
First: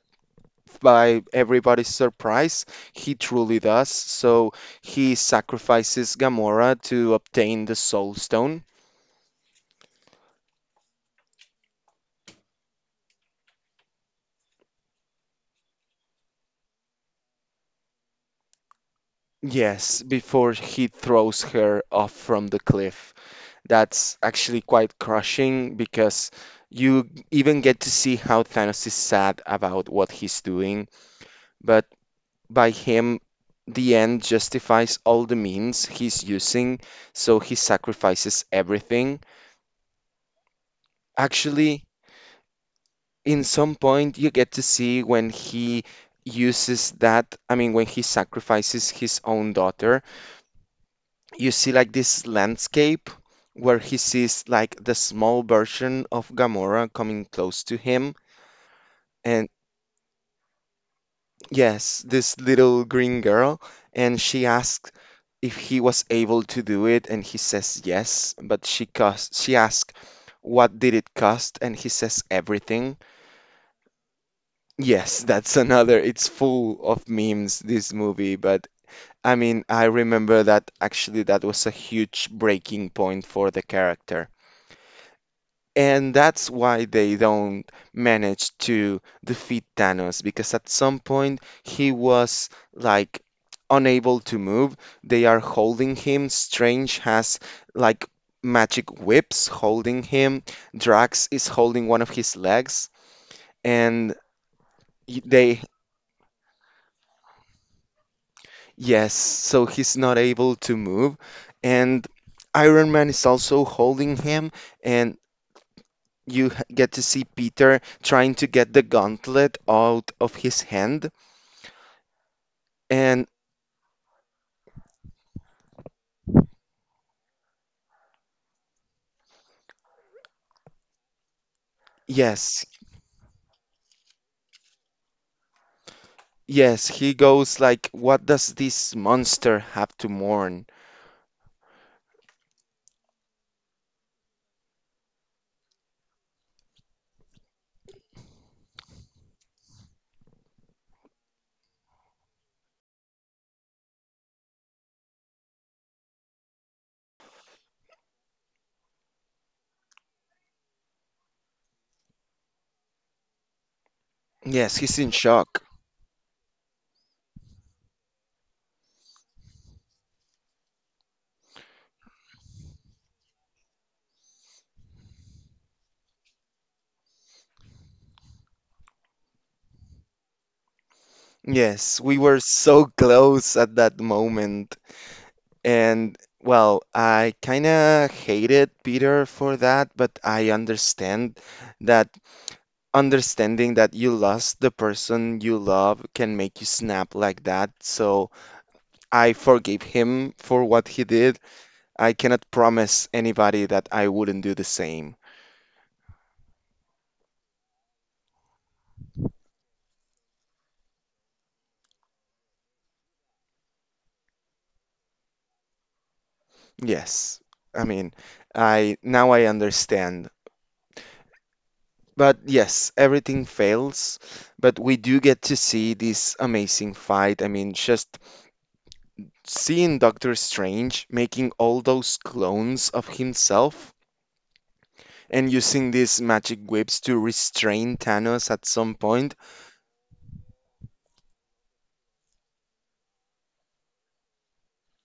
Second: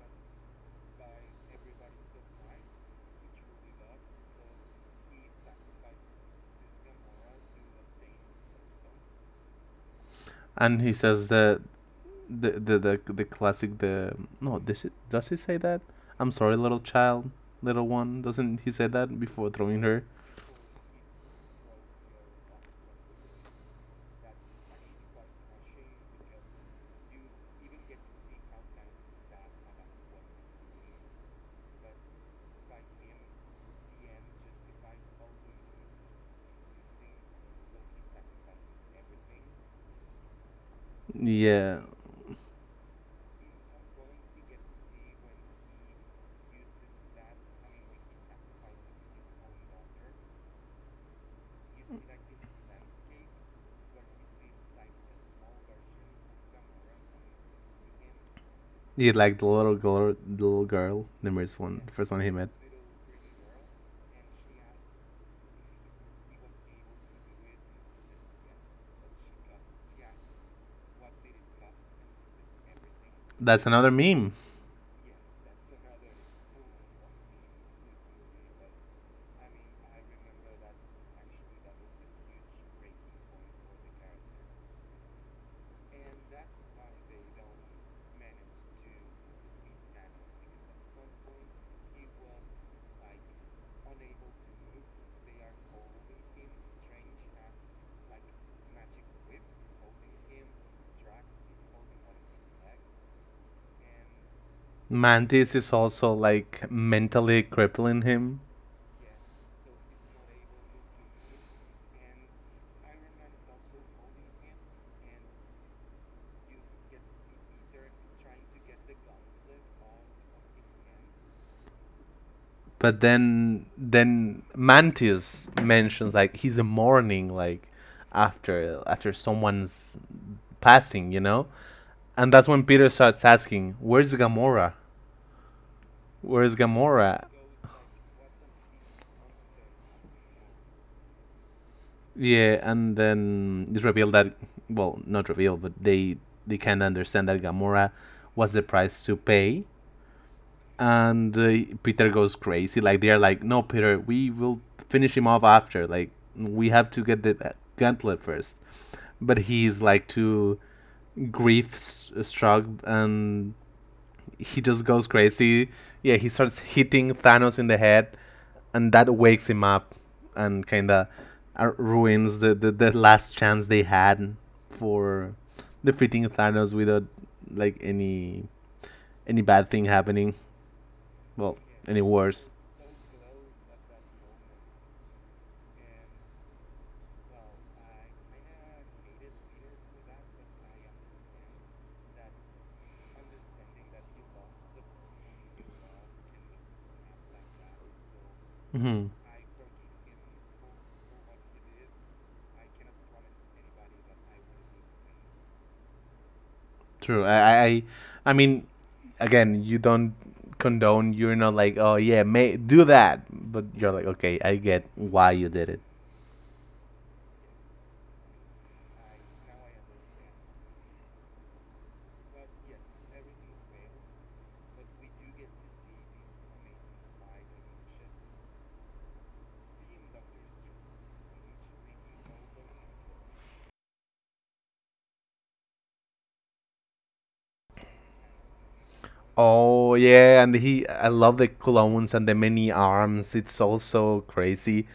S1: by everybody's surprise, he truly does. So he sacrifices Gamora to obtain the Soul Stone.
S2: And he says that the the the, the classic, the no, does it, does he say that, "I'm sorry, little child, little one," doesn't he say that before throwing
S1: Yes,
S2: her?
S1: before he throws her off from the cliff. That's actually quite crushing because you even get to see how Thanos is sad about what he's doing. But by him, the end justifies all the means he's using, so he sacrifices everything.
S2: Yeah.
S1: Actually, in some point, you get to see when he uses that, I mean, when he sacrifices his own daughter you see like this landscape where he sees like the small version of Gamora coming close to him.
S2: You like the
S1: And
S2: little girl, the little girl, numerous one, the
S1: yes,
S2: first one he
S1: this
S2: met.
S1: little green girl, and she asks if he was able to do it, and he says yes, but she cost she asks what did it cost, and he says everything.
S2: That's another meme.
S1: Yes, that's another. It's full of memes, this movie, but I mean, I remember that actually that was a huge breaking point for the character. And that's why they don't manage to defeat Thanos because at some point he was like unable to move. They are holding him. Strange has like magic whips holding him. Drax is holding one of his legs. And y-
S2: Mantis
S1: they,
S2: is also like mentally crippling him.
S1: yes, so he's not able to move. And Iron Man is also holding him. And you h- get to see Peter trying to get the gauntlet out of his hand.
S2: But
S1: And
S2: then then Mantius mentions like he's a mourning like after after someone's passing, you know, and that's
S1: yes,
S2: when Peter starts asking, "Where's Gamora? Where's
S1: yes, he
S2: Gamora?"
S1: goes like, what does this monster have to mourn?
S2: Yeah, and then it's revealed that, well, not revealed, but they they can understand that Gamora was the price to pay, and uh, Peter goes crazy. Like they're like, "No, Peter, we will finish him off after. Like we have to get the, uh, gauntlet first." But he's like too grief struck, and he
S1: Yes,
S2: just
S1: he's in
S2: goes
S1: shock.
S2: crazy. Yeah, he starts hitting Thanos in the head, and that wakes him up, and kind of ruins the, the the last chance they had for defeating Thanos without like any any bad thing happening. Well,
S1: Yes,
S2: any
S1: we were
S2: worse.
S1: so close at that moment. And well, I kind of hated Peter for that, but I understand that understanding that you lost the person you love can make you snap like that. So
S2: Hmm.
S1: I forgave him for what he did. I cannot promise anybody that I wouldn't do the same.
S2: True. I, I, I mean, again, you don't condone. You're not like, "Oh yeah, may do that," but you're like, "Okay, I get why you did it."
S1: Yes. I mean, I now I understand. But yes, everything fails, but we do get to see this amazing fight. I mean, just seeing Doctor Strange making all those clones of himself and using these magic whips to restrain Thanos at some point.
S2: Oh yeah, and he, I love the clones and the many arms. It's also crazy.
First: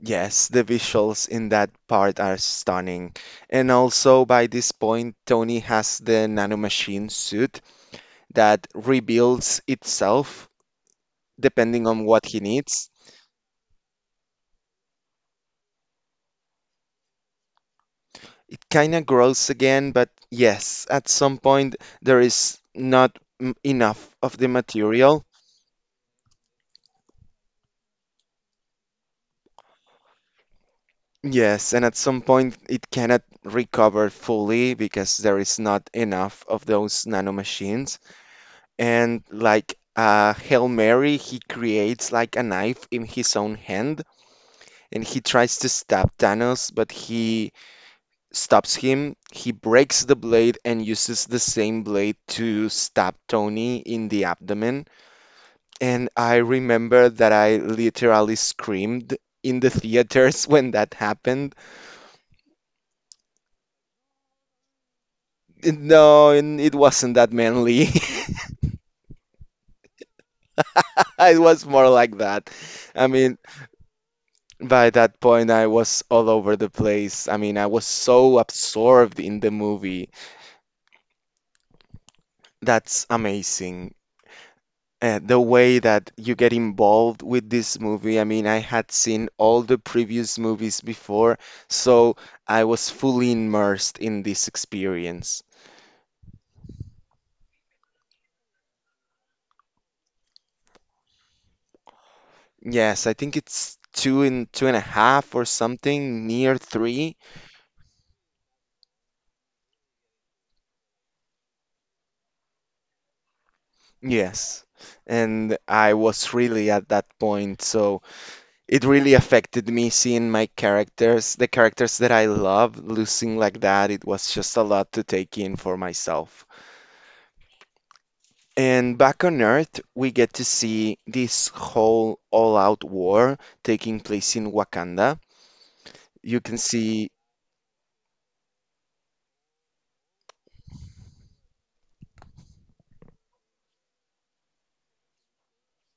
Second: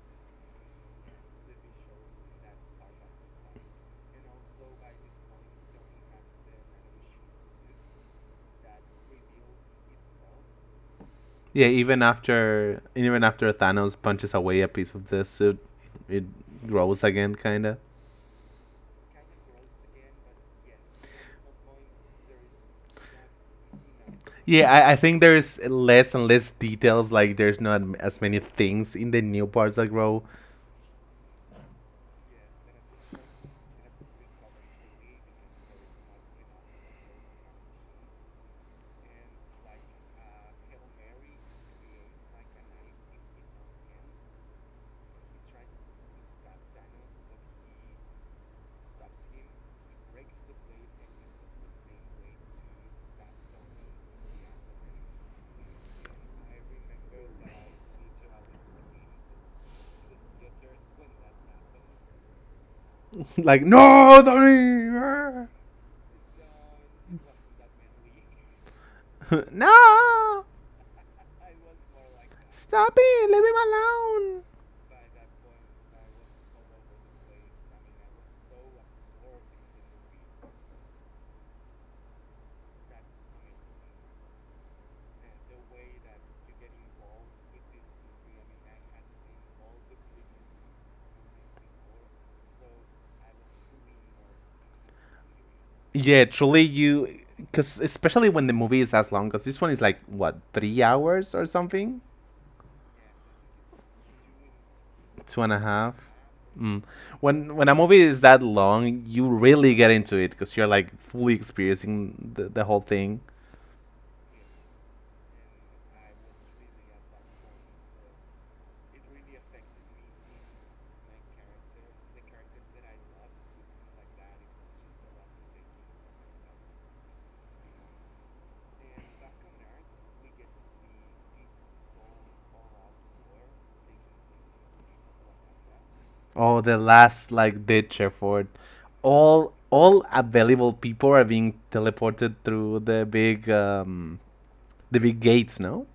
S1: Yes, the visuals in that part are stunning. And also, by this point, Tony has the nanomachine suit that rebuilds itself
S2: Yeah,
S1: depending
S2: even
S1: on what he
S2: after,
S1: needs.
S2: even after Thanos punches away a piece of the suit, it grows again, kinda.
S1: It kind of grows again, but yes, at some point, there is not m- enough of the
S2: Yeah, I, I think
S1: material.
S2: there's less and less details. Like there's not m- as many things in the new parts that grow.
S1: Yes, and at some point, it cannot recover fully because there is not enough of those nanomachines. And like uh, Hail Mary, he creates like a knife in his own hand and he tries to stab Thanos, but he stops him. He breaks the blade and uses the same blade to stab Tony in the abdomen. And I remember that I literally screamed in the theaters when that happened.
S2: Like, "No, Dory, ah."
S1: No, and it wasn't that manly.
S2: No,
S1: It was more like that.
S2: stop
S1: I
S2: it,
S1: mean,
S2: leave him alone.
S1: By that point, I was all over the place. I mean, I was so absorbed in the movie. That's amazing. Uh, the way that you get involved with this movie. I mean, I had seen all the previous movies before, so I was fully immersed in this experience.
S2: Yeah, truly, you, because especially when the movie is as long, because this one is like, what, three hours or something?
S1: Yes, I think it's two and two and a half
S2: Two
S1: or
S2: and a half.
S1: something, near
S2: Mm.
S1: three.
S2: When when a movie is that long, you really get into it because you're like fully experiencing the, the whole thing.
S1: Yes. And I was really at that point, so it really affected me seeing my characters, the characters that I love, losing like that. It was just a lot to take in for myself. And back on Earth, we get to see this whole all out war taking place in Wakanda. You can
S2: Oh, the
S1: see,
S2: last like ditch effort. All all available people are being teleported through the big um the big gates. No.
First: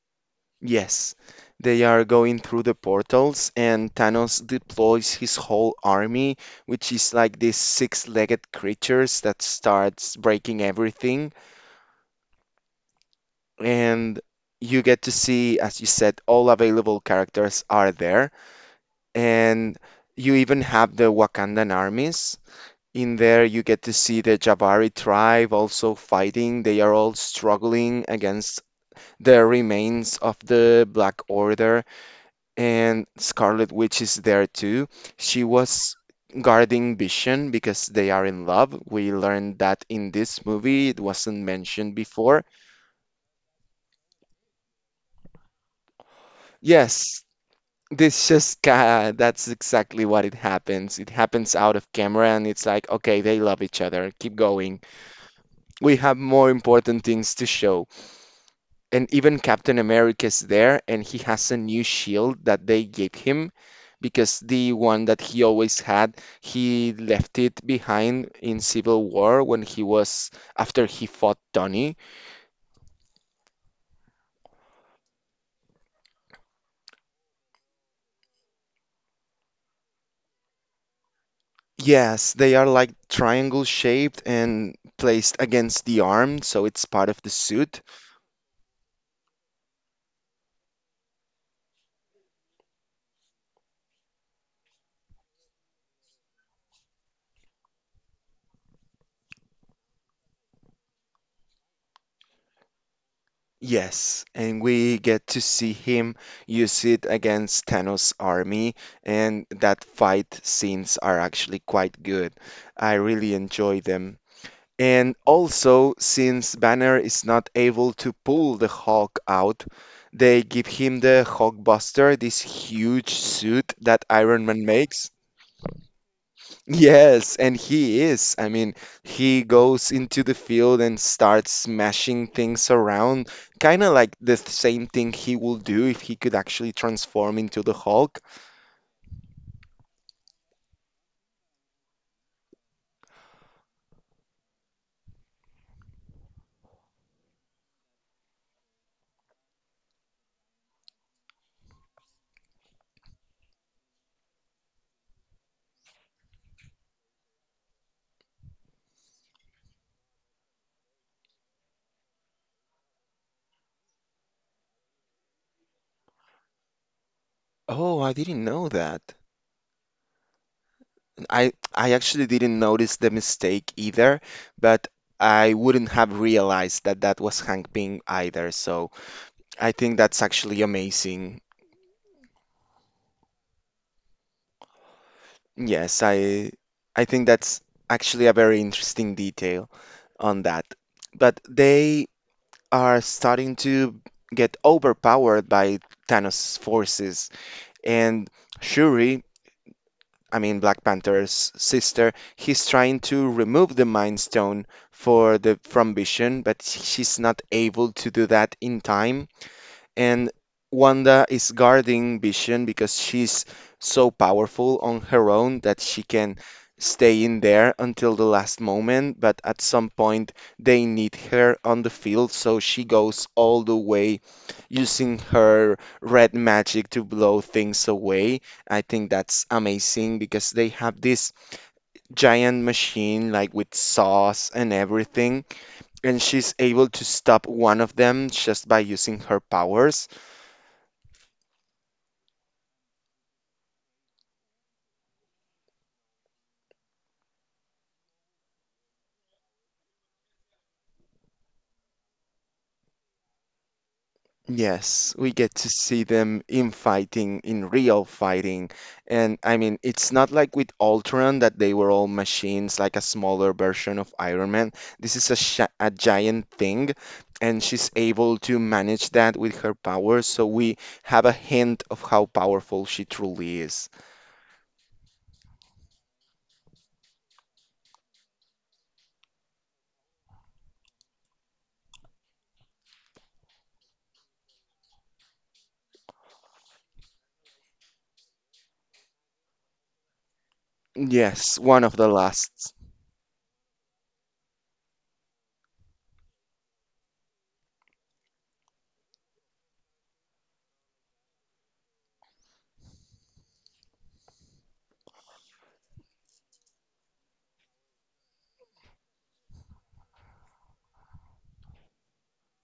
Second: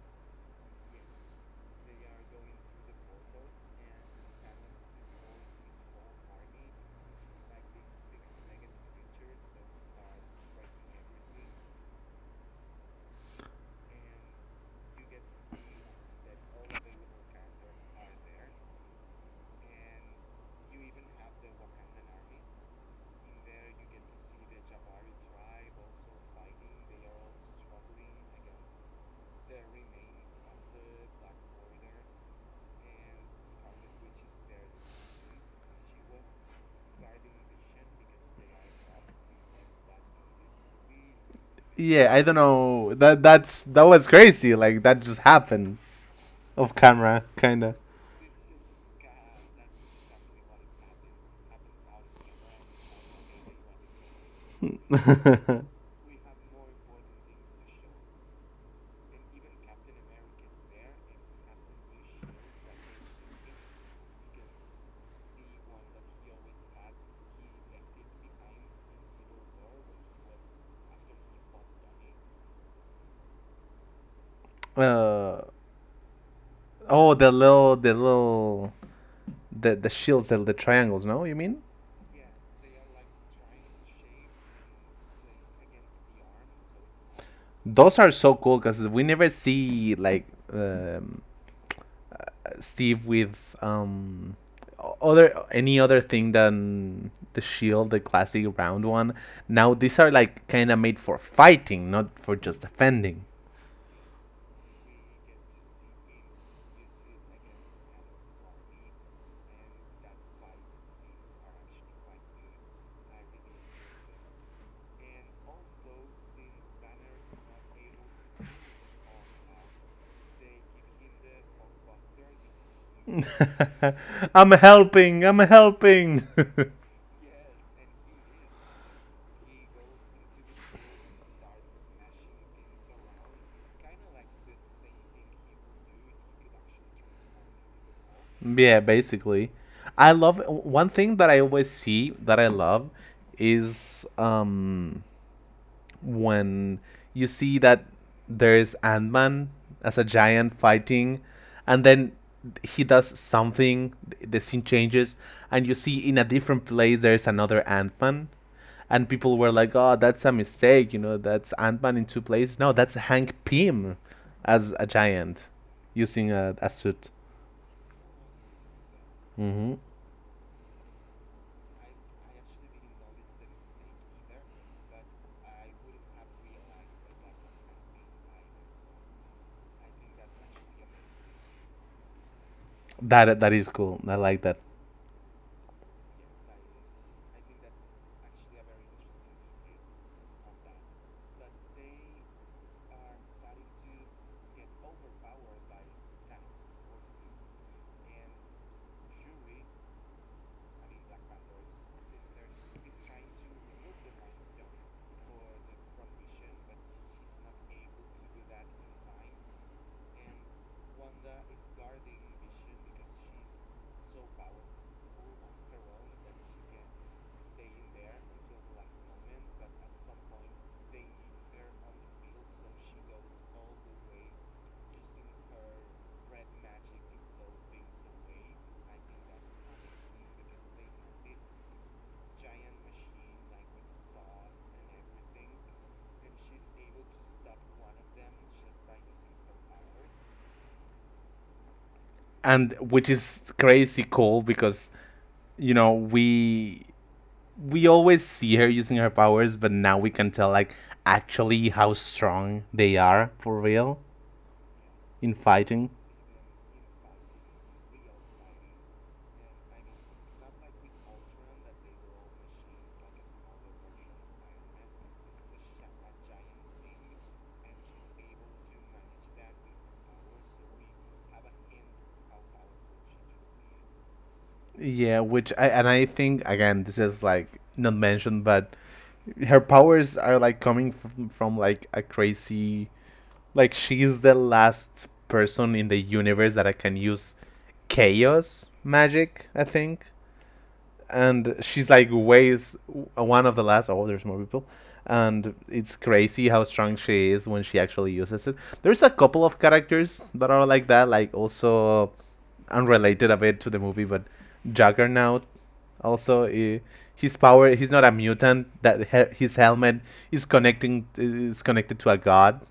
S1: yes, they are going through the portals, and Thanos deploys his whole army, which is like these six legged creatures that starts breaking everything, and you get to see, as you said, all available characters are there, and you even have the Wakandan armies. In there, you get to see the Jabari tribe also fighting. They are all struggling against the remains of the Black Order, and Scarlet Witch is there too. She was guarding Vision because they are in love. We learned that in this movie, it wasn't mentioned
S2: Yeah, I don't
S1: before.
S2: know. That that's that was crazy. Like that just happened off camera,
S1: Yes,
S2: kinda.
S1: This just ca that's exactly what it happens. It happens out of camera, and it's like, okay, they love each other. Keep going. We have more important things to show. And even Captain America's there, and he has a new shield that they gave him because the one that he always had, he left it behind in Civil War when he was after he fought Tony.
S2: uh, oh, the little the little the the shields, the, the triangles. No, you mean
S1: Yes, they are like triangle shaped and placed against the arm, so it's part of the suit.
S2: those are so cool because we never see like, um, uh, Steve with um other any other thing than the shield, the classic round one. Now these are like kind of made for fighting, not for just defending.
S1: Yes, and we get to see him use it against Thanos' army, and that fight scenes are actually quite good. I really enjoy them. And also, since Banner is not able to pull the Hulk out, they give him the Hulkbuster, this huge suit that Iron
S2: I'm
S1: Man makes.
S2: helping. I'm helping.
S1: Yes, and he is. I mean, he goes into the field and starts smashing things around, kind of like the same thing he will do if he could actually transform into the Hulk.
S2: Yeah, basically. I love one thing that I always see that I love is, um when you see that there's Ant Man as a giant fighting, and then he does something, the scene changes, and you see in a different place there's another Ant Man. And people were like, "Oh, that's a mistake," you know. That's Ant Man in two places. No, that's Hank Pym as a giant using a, a suit.
S1: Oh, I didn't know that.
S2: Hmm.
S1: I I actually didn't notice the mistake either, but I wouldn't have realized that that was Hank Pym either. So I think that's actually amazing.
S2: That that is cool. I like that,
S1: Yes, I I think that's actually a very interesting detail on that. But they are starting to get overpowered by Thanos' forces. And Shuri, I mean Black Panther's sister, he's trying to remove the Mind Stone for the from Vision, but she's not able to do that in time, and Wanda is guarding Vision because she's so powerful on her own that she can stay in there until the last moment. But at some point, they need her on the field, so she goes all the way using her red magic to blow things away. I think that's amazing because they have this giant machine, like with saws and everything, and she's able to stop one of them just by using her powers.
S2: and which is crazy cool because, you know, we we always see her using her powers, but now we can tell like actually how strong they are for real
S1: Yes, we
S2: in
S1: get to
S2: fighting.
S1: see them in fighting, in real fighting. And I mean, it's not like with Ultron that they were all machines, like a smaller version of Iron Man. This is a, sh a giant thing, and she's able to manage that with her powers. So we have a hint of how powerful she truly is.
S2: Yeah, which, I and I think again this is like not mentioned, but her powers are like coming from, from like a crazy, like she's the last person in the universe that I can use chaos magic, I think. And
S1: Yes, one
S2: she's
S1: of
S2: like
S1: the
S2: weighs
S1: last.
S2: one of the last. Oh, there's more people, and it's crazy how strong she is when she actually uses it. There's a couple of characters that are like that, like also unrelated a bit to the movie, but Juggernaut also eh, his power. He's not a mutant. That he- his helmet is connecting is connected to a god.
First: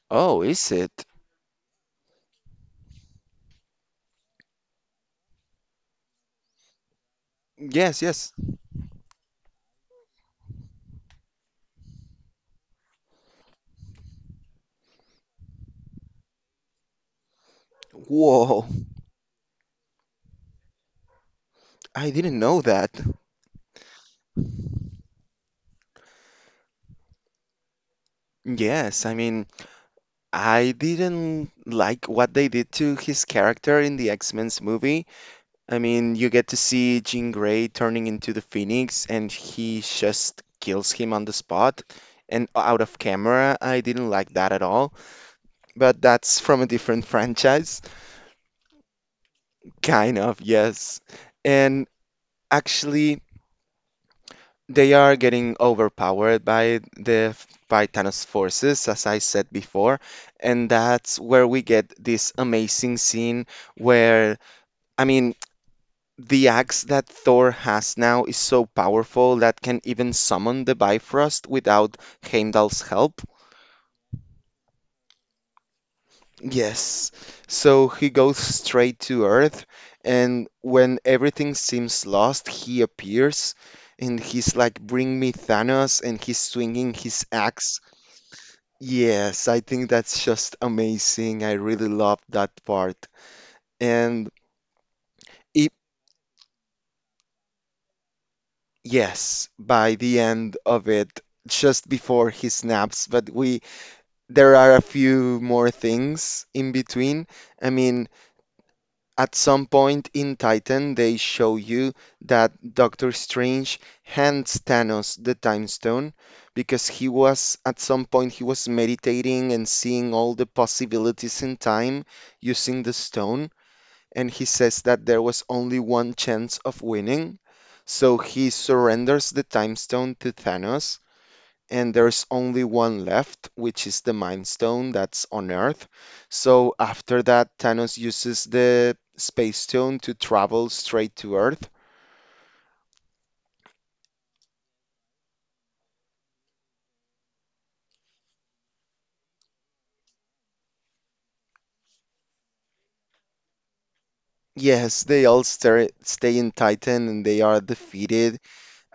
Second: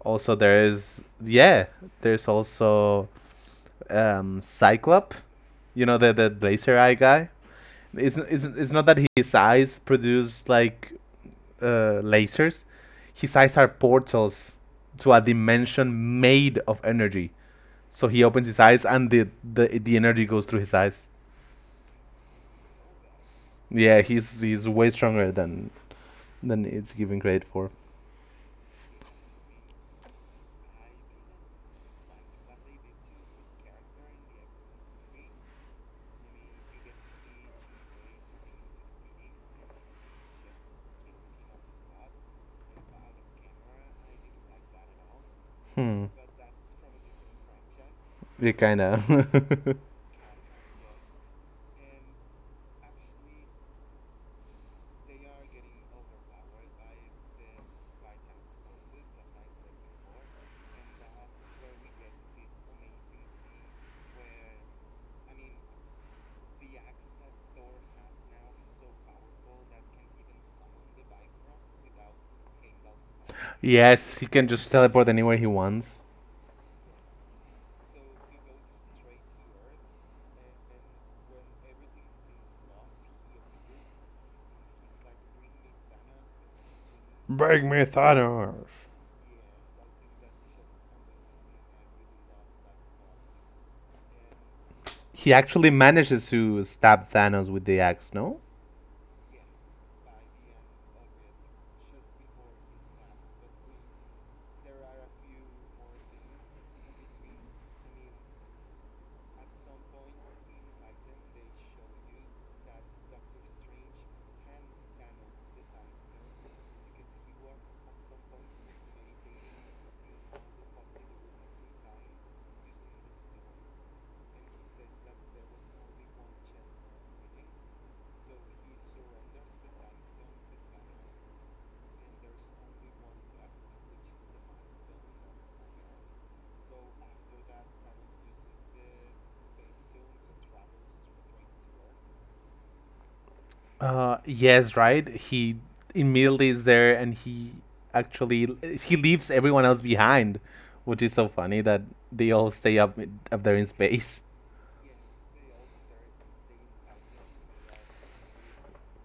S2: Also,
S1: Oh,
S2: there
S1: is it?
S2: is, yeah. There's also um, Cyclop, you know, the the laser eye guy.
S1: Yes,
S2: It's
S1: yes.
S2: it's it's not that his eyes produce like, uh, lasers. His eyes are portals to a dimension made of energy. So he opens his
S1: Whoa,
S2: eyes and the the, the energy goes through his eyes.
S1: I didn't know that.
S2: Yeah, he's he's way stronger than than it's given credit for.
S1: Yes, I mean, I didn't like what they did to his character in the X-Men's movie. I mean, you get to see Jean Grey turning into the Phoenix and he just kills him on the spot. And out of camera, I didn't like that at all.
S2: Hmm.
S1: But that's from a different franchise.
S2: Yeah, kinda.
S1: Kind of, yes. And actually, they are getting overpowered by the by Thanos' forces, as I said before. And that's where we get this amazing scene where I mean, the axe that Thor has now is so powerful that can even summon the Bifrost without Heimdall's help.
S2: Yes, he can just teleport anywhere he wants.
S1: Yes. So he goes straight to Earth, and when everything seems lost, he appears and he's like, "Bring me Thanos," and he's swinging his
S2: Bring me
S1: axe.
S2: Thanos.
S1: Yes, I think that's just amazing. I really love that part. And
S2: He actually
S1: it,
S2: manages to stab Thanos with the axe, no?
S1: yes, by the end of it, just before he snaps, but we there are a few more things in between. I mean, at some point in Titan, they show you that Doctor Strange hands Thanos the Time Stone because he was at some point he was meditating and seeing all the possibilities in time using the stone, and he says that there was only one chance of winning. So he surrenders the time stone to Thanos, and there's only one left, which is the Mind Stone that's on Earth. So after that, Thanos uses the Space Stone to travel straight to Earth.
S2: Uh, yes, right. He immediately is there, and he actually he leaves everyone else behind, which is so funny that they all stay up up there in space.
S1: Yes, they all stay, stay in Titan and they are defeated.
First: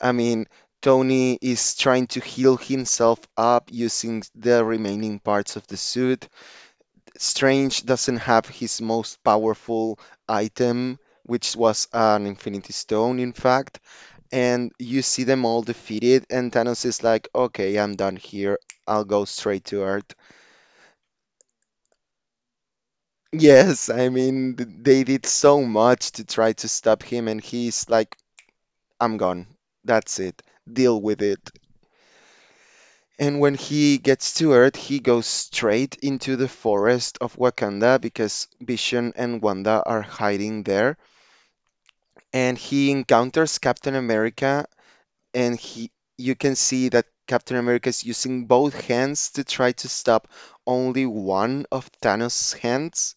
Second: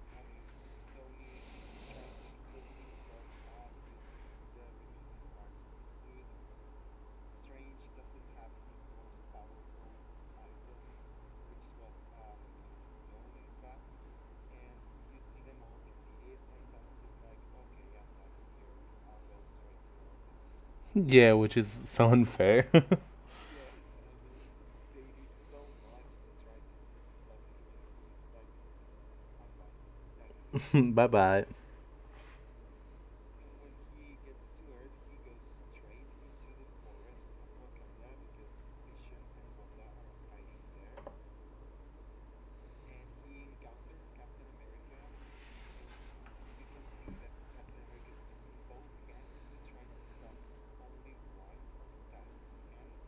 S1: I mean, Tony is trying to heal himself up using the remaining parts of the suit. Strange doesn't have his most powerful item, which was an Infinity Stone, in fact. And you see them all defeated, and Thanos is like, okay, I'm done here. I'll go straight to Earth.
S2: Yeah, which is so unfair.
S1: Yes, I mean, th- they did so much to try to stop him, and he's like, I'm gone. That's it. Deal
S2: Bye
S1: with
S2: bye.
S1: it. And when he gets to Earth, he goes straight into the forest of Wakanda because Vision and Wanda are hiding there, and he encounters Captain America, and he you can see that Captain America is using both hands to try to stop only one of Thanos' hands,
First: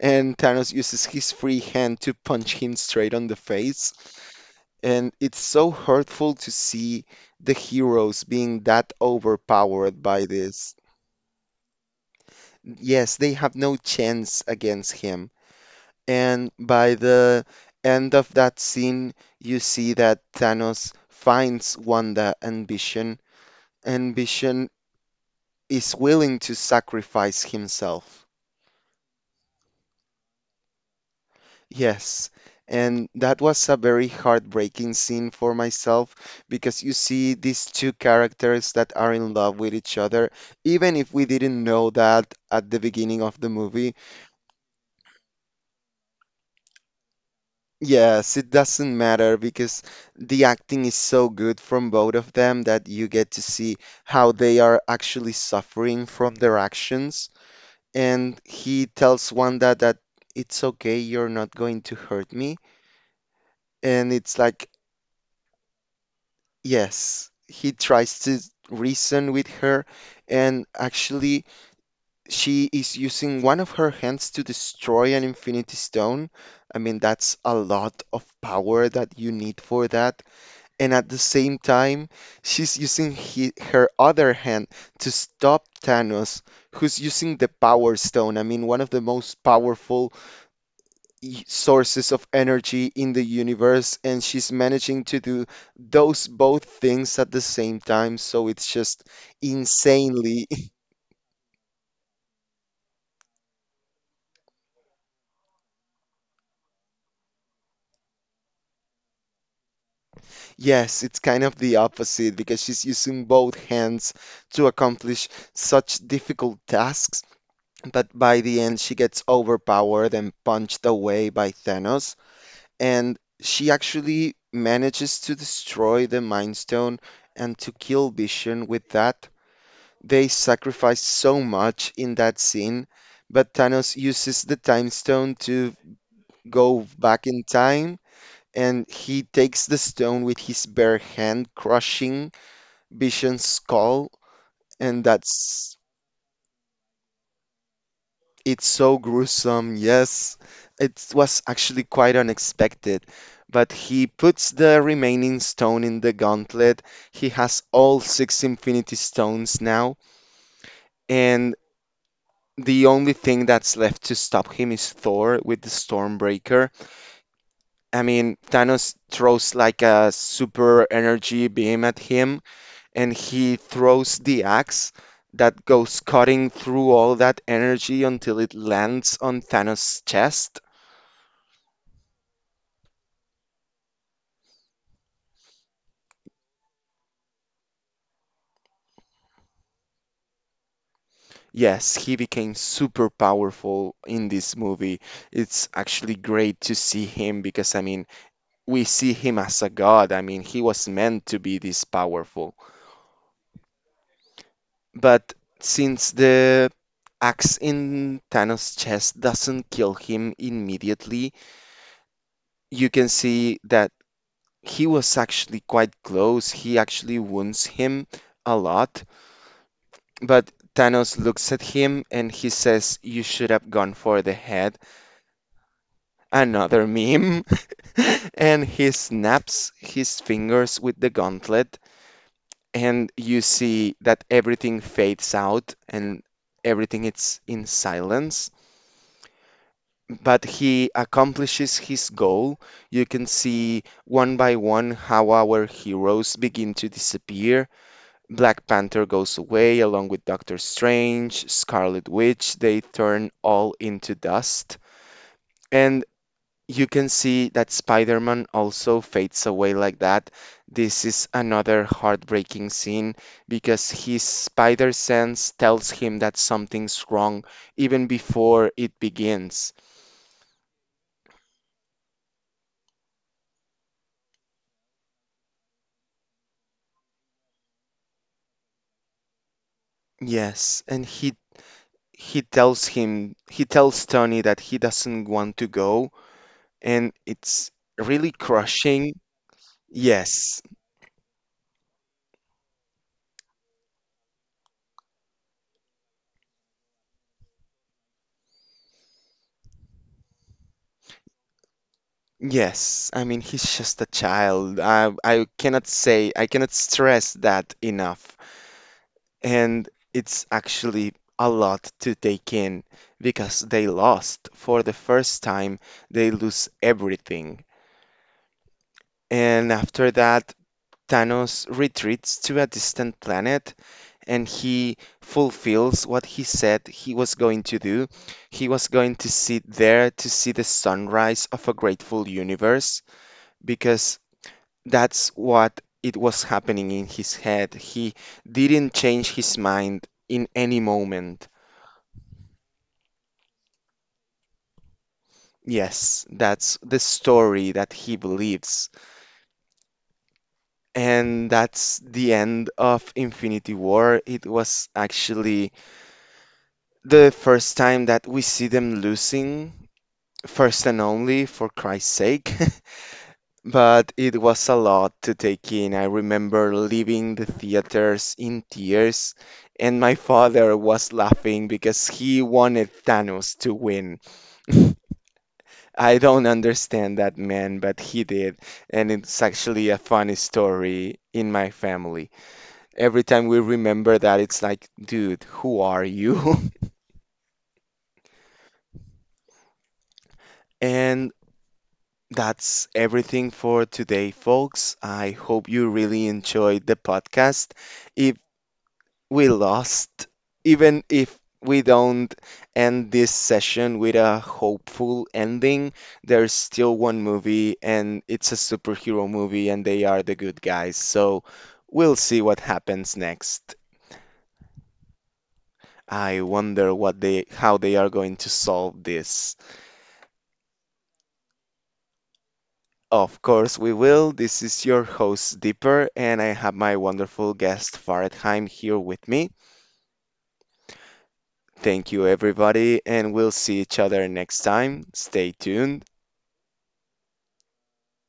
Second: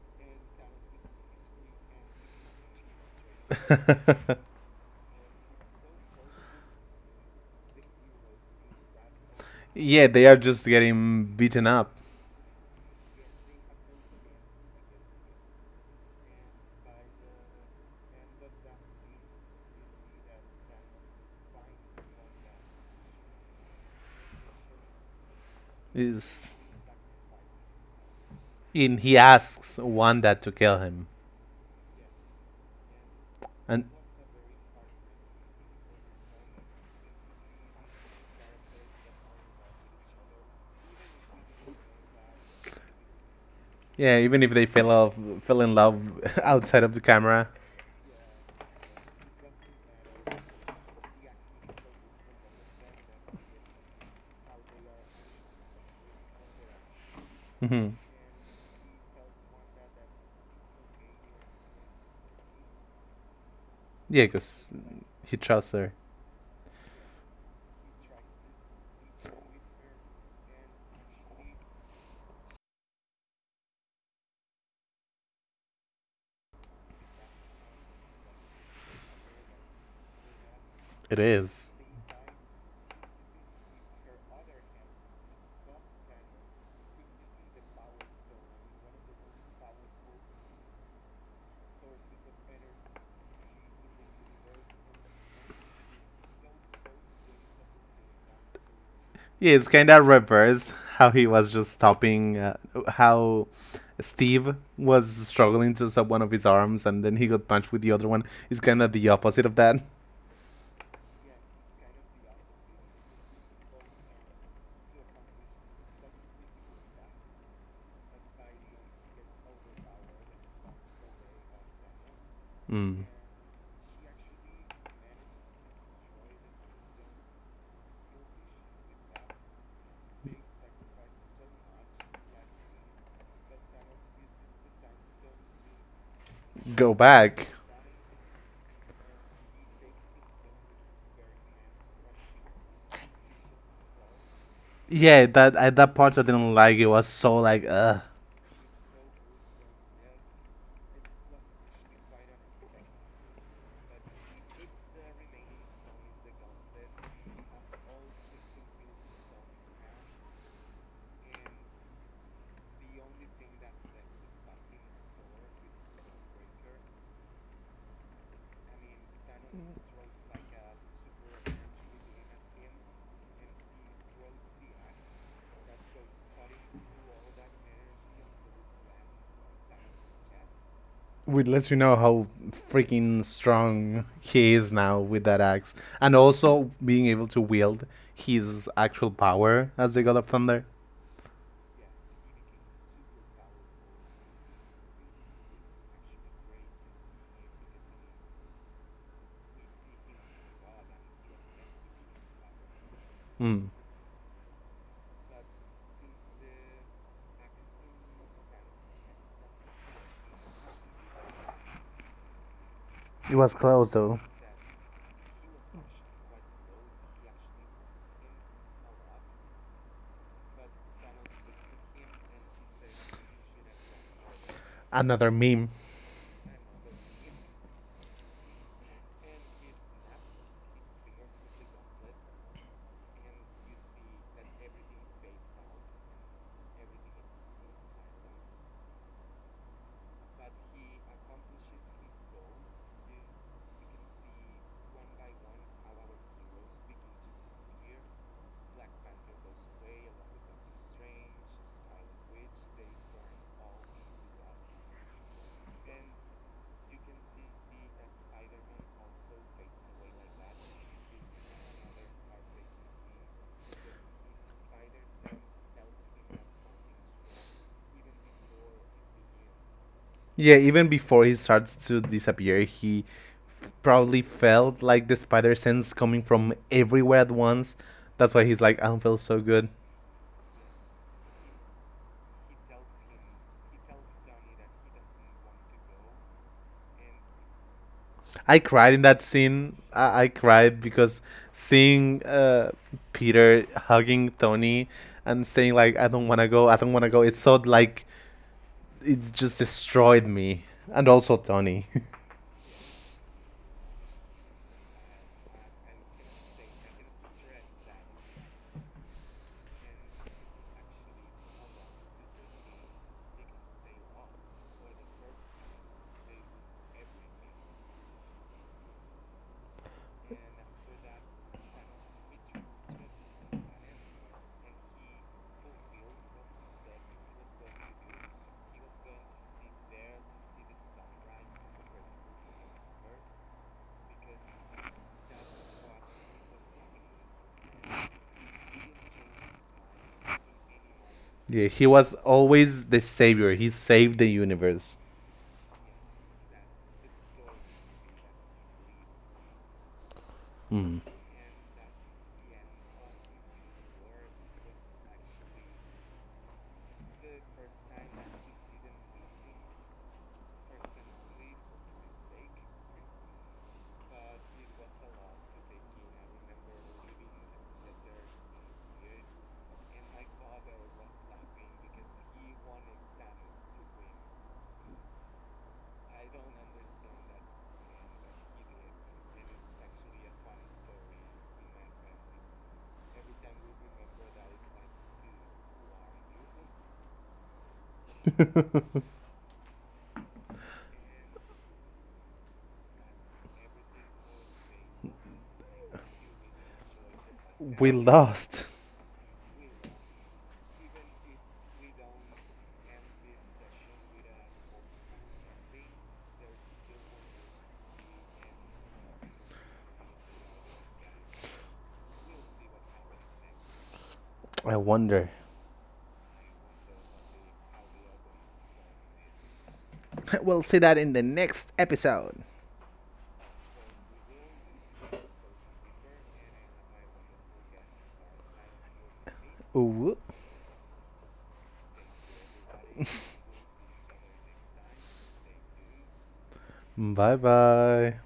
S1: and Thanos uses his free hand to punch him straight on the face, and it's so hurtful to see the heroes being that overpowered
S2: Yeah,
S1: by
S2: they are just
S1: this.
S2: getting beaten up.
S1: Yes, they have no chance against him. And by the end of that scene, you see that Thanos finds Wanda ambition. Ambition is willing to
S2: Is
S1: sacrifice himself.
S2: in, he asks Wanda to kill him,
S1: Yes. And that
S2: and
S1: was a very heartbreaking scene for myself because you see these two characters that are in love with each other, even if we didn't know that at the beginning of the movie.
S2: yeah, even if they fell off, fell in love outside of the camera.
S1: Yes, it doesn't matter because the acting is so good from both of them that you get to see how they are actually suffering from their actions.
S2: Hmm.
S1: And he tells Wanda that it's okay, you're not going to hurt me. And
S2: Yeah,
S1: it's
S2: because
S1: like,
S2: he trusts her.
S1: yes, he tries to reason with her, and actually, she is using one of her hands to destroy an Infinity Stone. I mean, that's a lot of power that you need for that. And at the
S2: It
S1: same
S2: is.
S1: time, she's using he, her other hand to stop Thanos, who's using the Power Stone. I mean, one of the most powerful e- sources of energy in the universe, and she's managing to do those both things at the same time. So it's just
S2: Yeah, it's kind of
S1: insanely,
S2: reversed how he was just stopping, uh, how Steve was struggling to stop one of his arms and then he got punched with the other one. It's kind of the opposite of that.
S1: yes, it's kind of the opposite because she's using both hands to accomplish such difficult tasks. But by the end, she gets overpowered and punched away by Thanos.
S2: Mm.
S1: And she actually manages to destroy the Mind Stone and to kill Vision with that. They sacrifice so much in that scene, but Thanos uses the Time Stone to go
S2: Go
S1: back in
S2: back.
S1: time. And he takes the stone with his bare hand, crushing Vision's skull. And
S2: Yeah, that
S1: that's
S2: at that part I didn't like. It was so like, ugh.
S1: it's so gruesome. Yes, it was actually quite unexpected. But he puts the remaining stone in the gauntlet. He has all six Infinity Stones now. And the only thing that's left to stop him is Thor with the Stormbreaker. I mean, Thanos throws like a super energy beam at him, and he throws the axe that goes cutting through all that energy until it lands on Thanos' chest.
S2: Which lets you know how freaking strong he is now with that axe, and also being able to wield his actual power as the god of thunder.
S1: Yes, he became super powerful in this movie. It's actually great to see him because, I mean, we see him as a god. I mean, he was meant to be this powerful.
S2: Mm.
S1: But since the axe in Thanos' chest doesn't kill him immediately, you can
S2: It was
S1: see
S2: close
S1: that
S2: though.
S1: he was actually quite close. He actually wounds him a lot. But Thanos looks at him and he says, "You should have gone for the head."
S2: Another meme.
S1: Another meme. And he snaps his fingers with the gauntlet, and you see that everything fades out and everything is in silence. But he accomplishes his goal. You can see one by one how our heroes begin to disappear. Black Panther goes away along with Doctor Strange, Scarlet Witch, they turn all into dust. And you can see that Spider Man also fades away like that. This is another heartbreaking scene because his spider sense tells him that something's wrong even before it begins.
S2: Yeah, even before he starts to disappear, he f- probably felt like the spider sense coming from everywhere at once. That's why he's like, "I don't feel so good."
S1: Yes, and he he tells him he tells Tony that he doesn't want to go, and it's really
S2: I cried in
S1: crushing.
S2: that scene. I, I
S1: Yes.
S2: cried because seeing uh, Peter hugging Tony and saying like, "I don't want to go. I don't want to go." It's so like it just destroyed me, and also Tony.
S1: Yes. I mean, he's just a child. I I cannot say I cannot stress that enough. And it's actually a lot to take in because they lost for the first time. They lose everything. And after that, Thanos retreats to a distant planet and he fulfills what he said he was going to do. He was going to sit there to see the sunrise of a grateful universe because that's what it was happening in his head. He didn't change his mind in any moment.
S2: Yeah, he was always the savior. He saved the universe.
S1: Yes, that's the story that he believes.
S2: Mm.
S1: And that's the end of Infinity War. It was actually the first time that we see them losing, first and only, for Christ's sake. But it was a lot to take in. I remember leaving the theaters in tears, and my father was laughing because he wanted Thanos to win. I don't understand that man, but he did. And it's actually a funny story in my family. Every time we remember that, it's like, dude, who are you? And that's everything for today, folks. I hope you really enjoyed the podcast.
S2: We
S1: If
S2: lost.
S1: we lost, even if we don't end this session with a hopeful ending, there's still one movie and it's a superhero movie and they are the good guys. So we'll see what happens next.
S2: I wonder.
S1: I wonder what they how they are going to solve this.
S2: We'll see that in the next episode.
S1: Of course we will. This is your host Dipper and I have my wonderful guest Faradheim here with me.
S2: Ooh.
S1: Thank you everybody and we'll see each other next time. Stay tuned.
S2: Bye bye.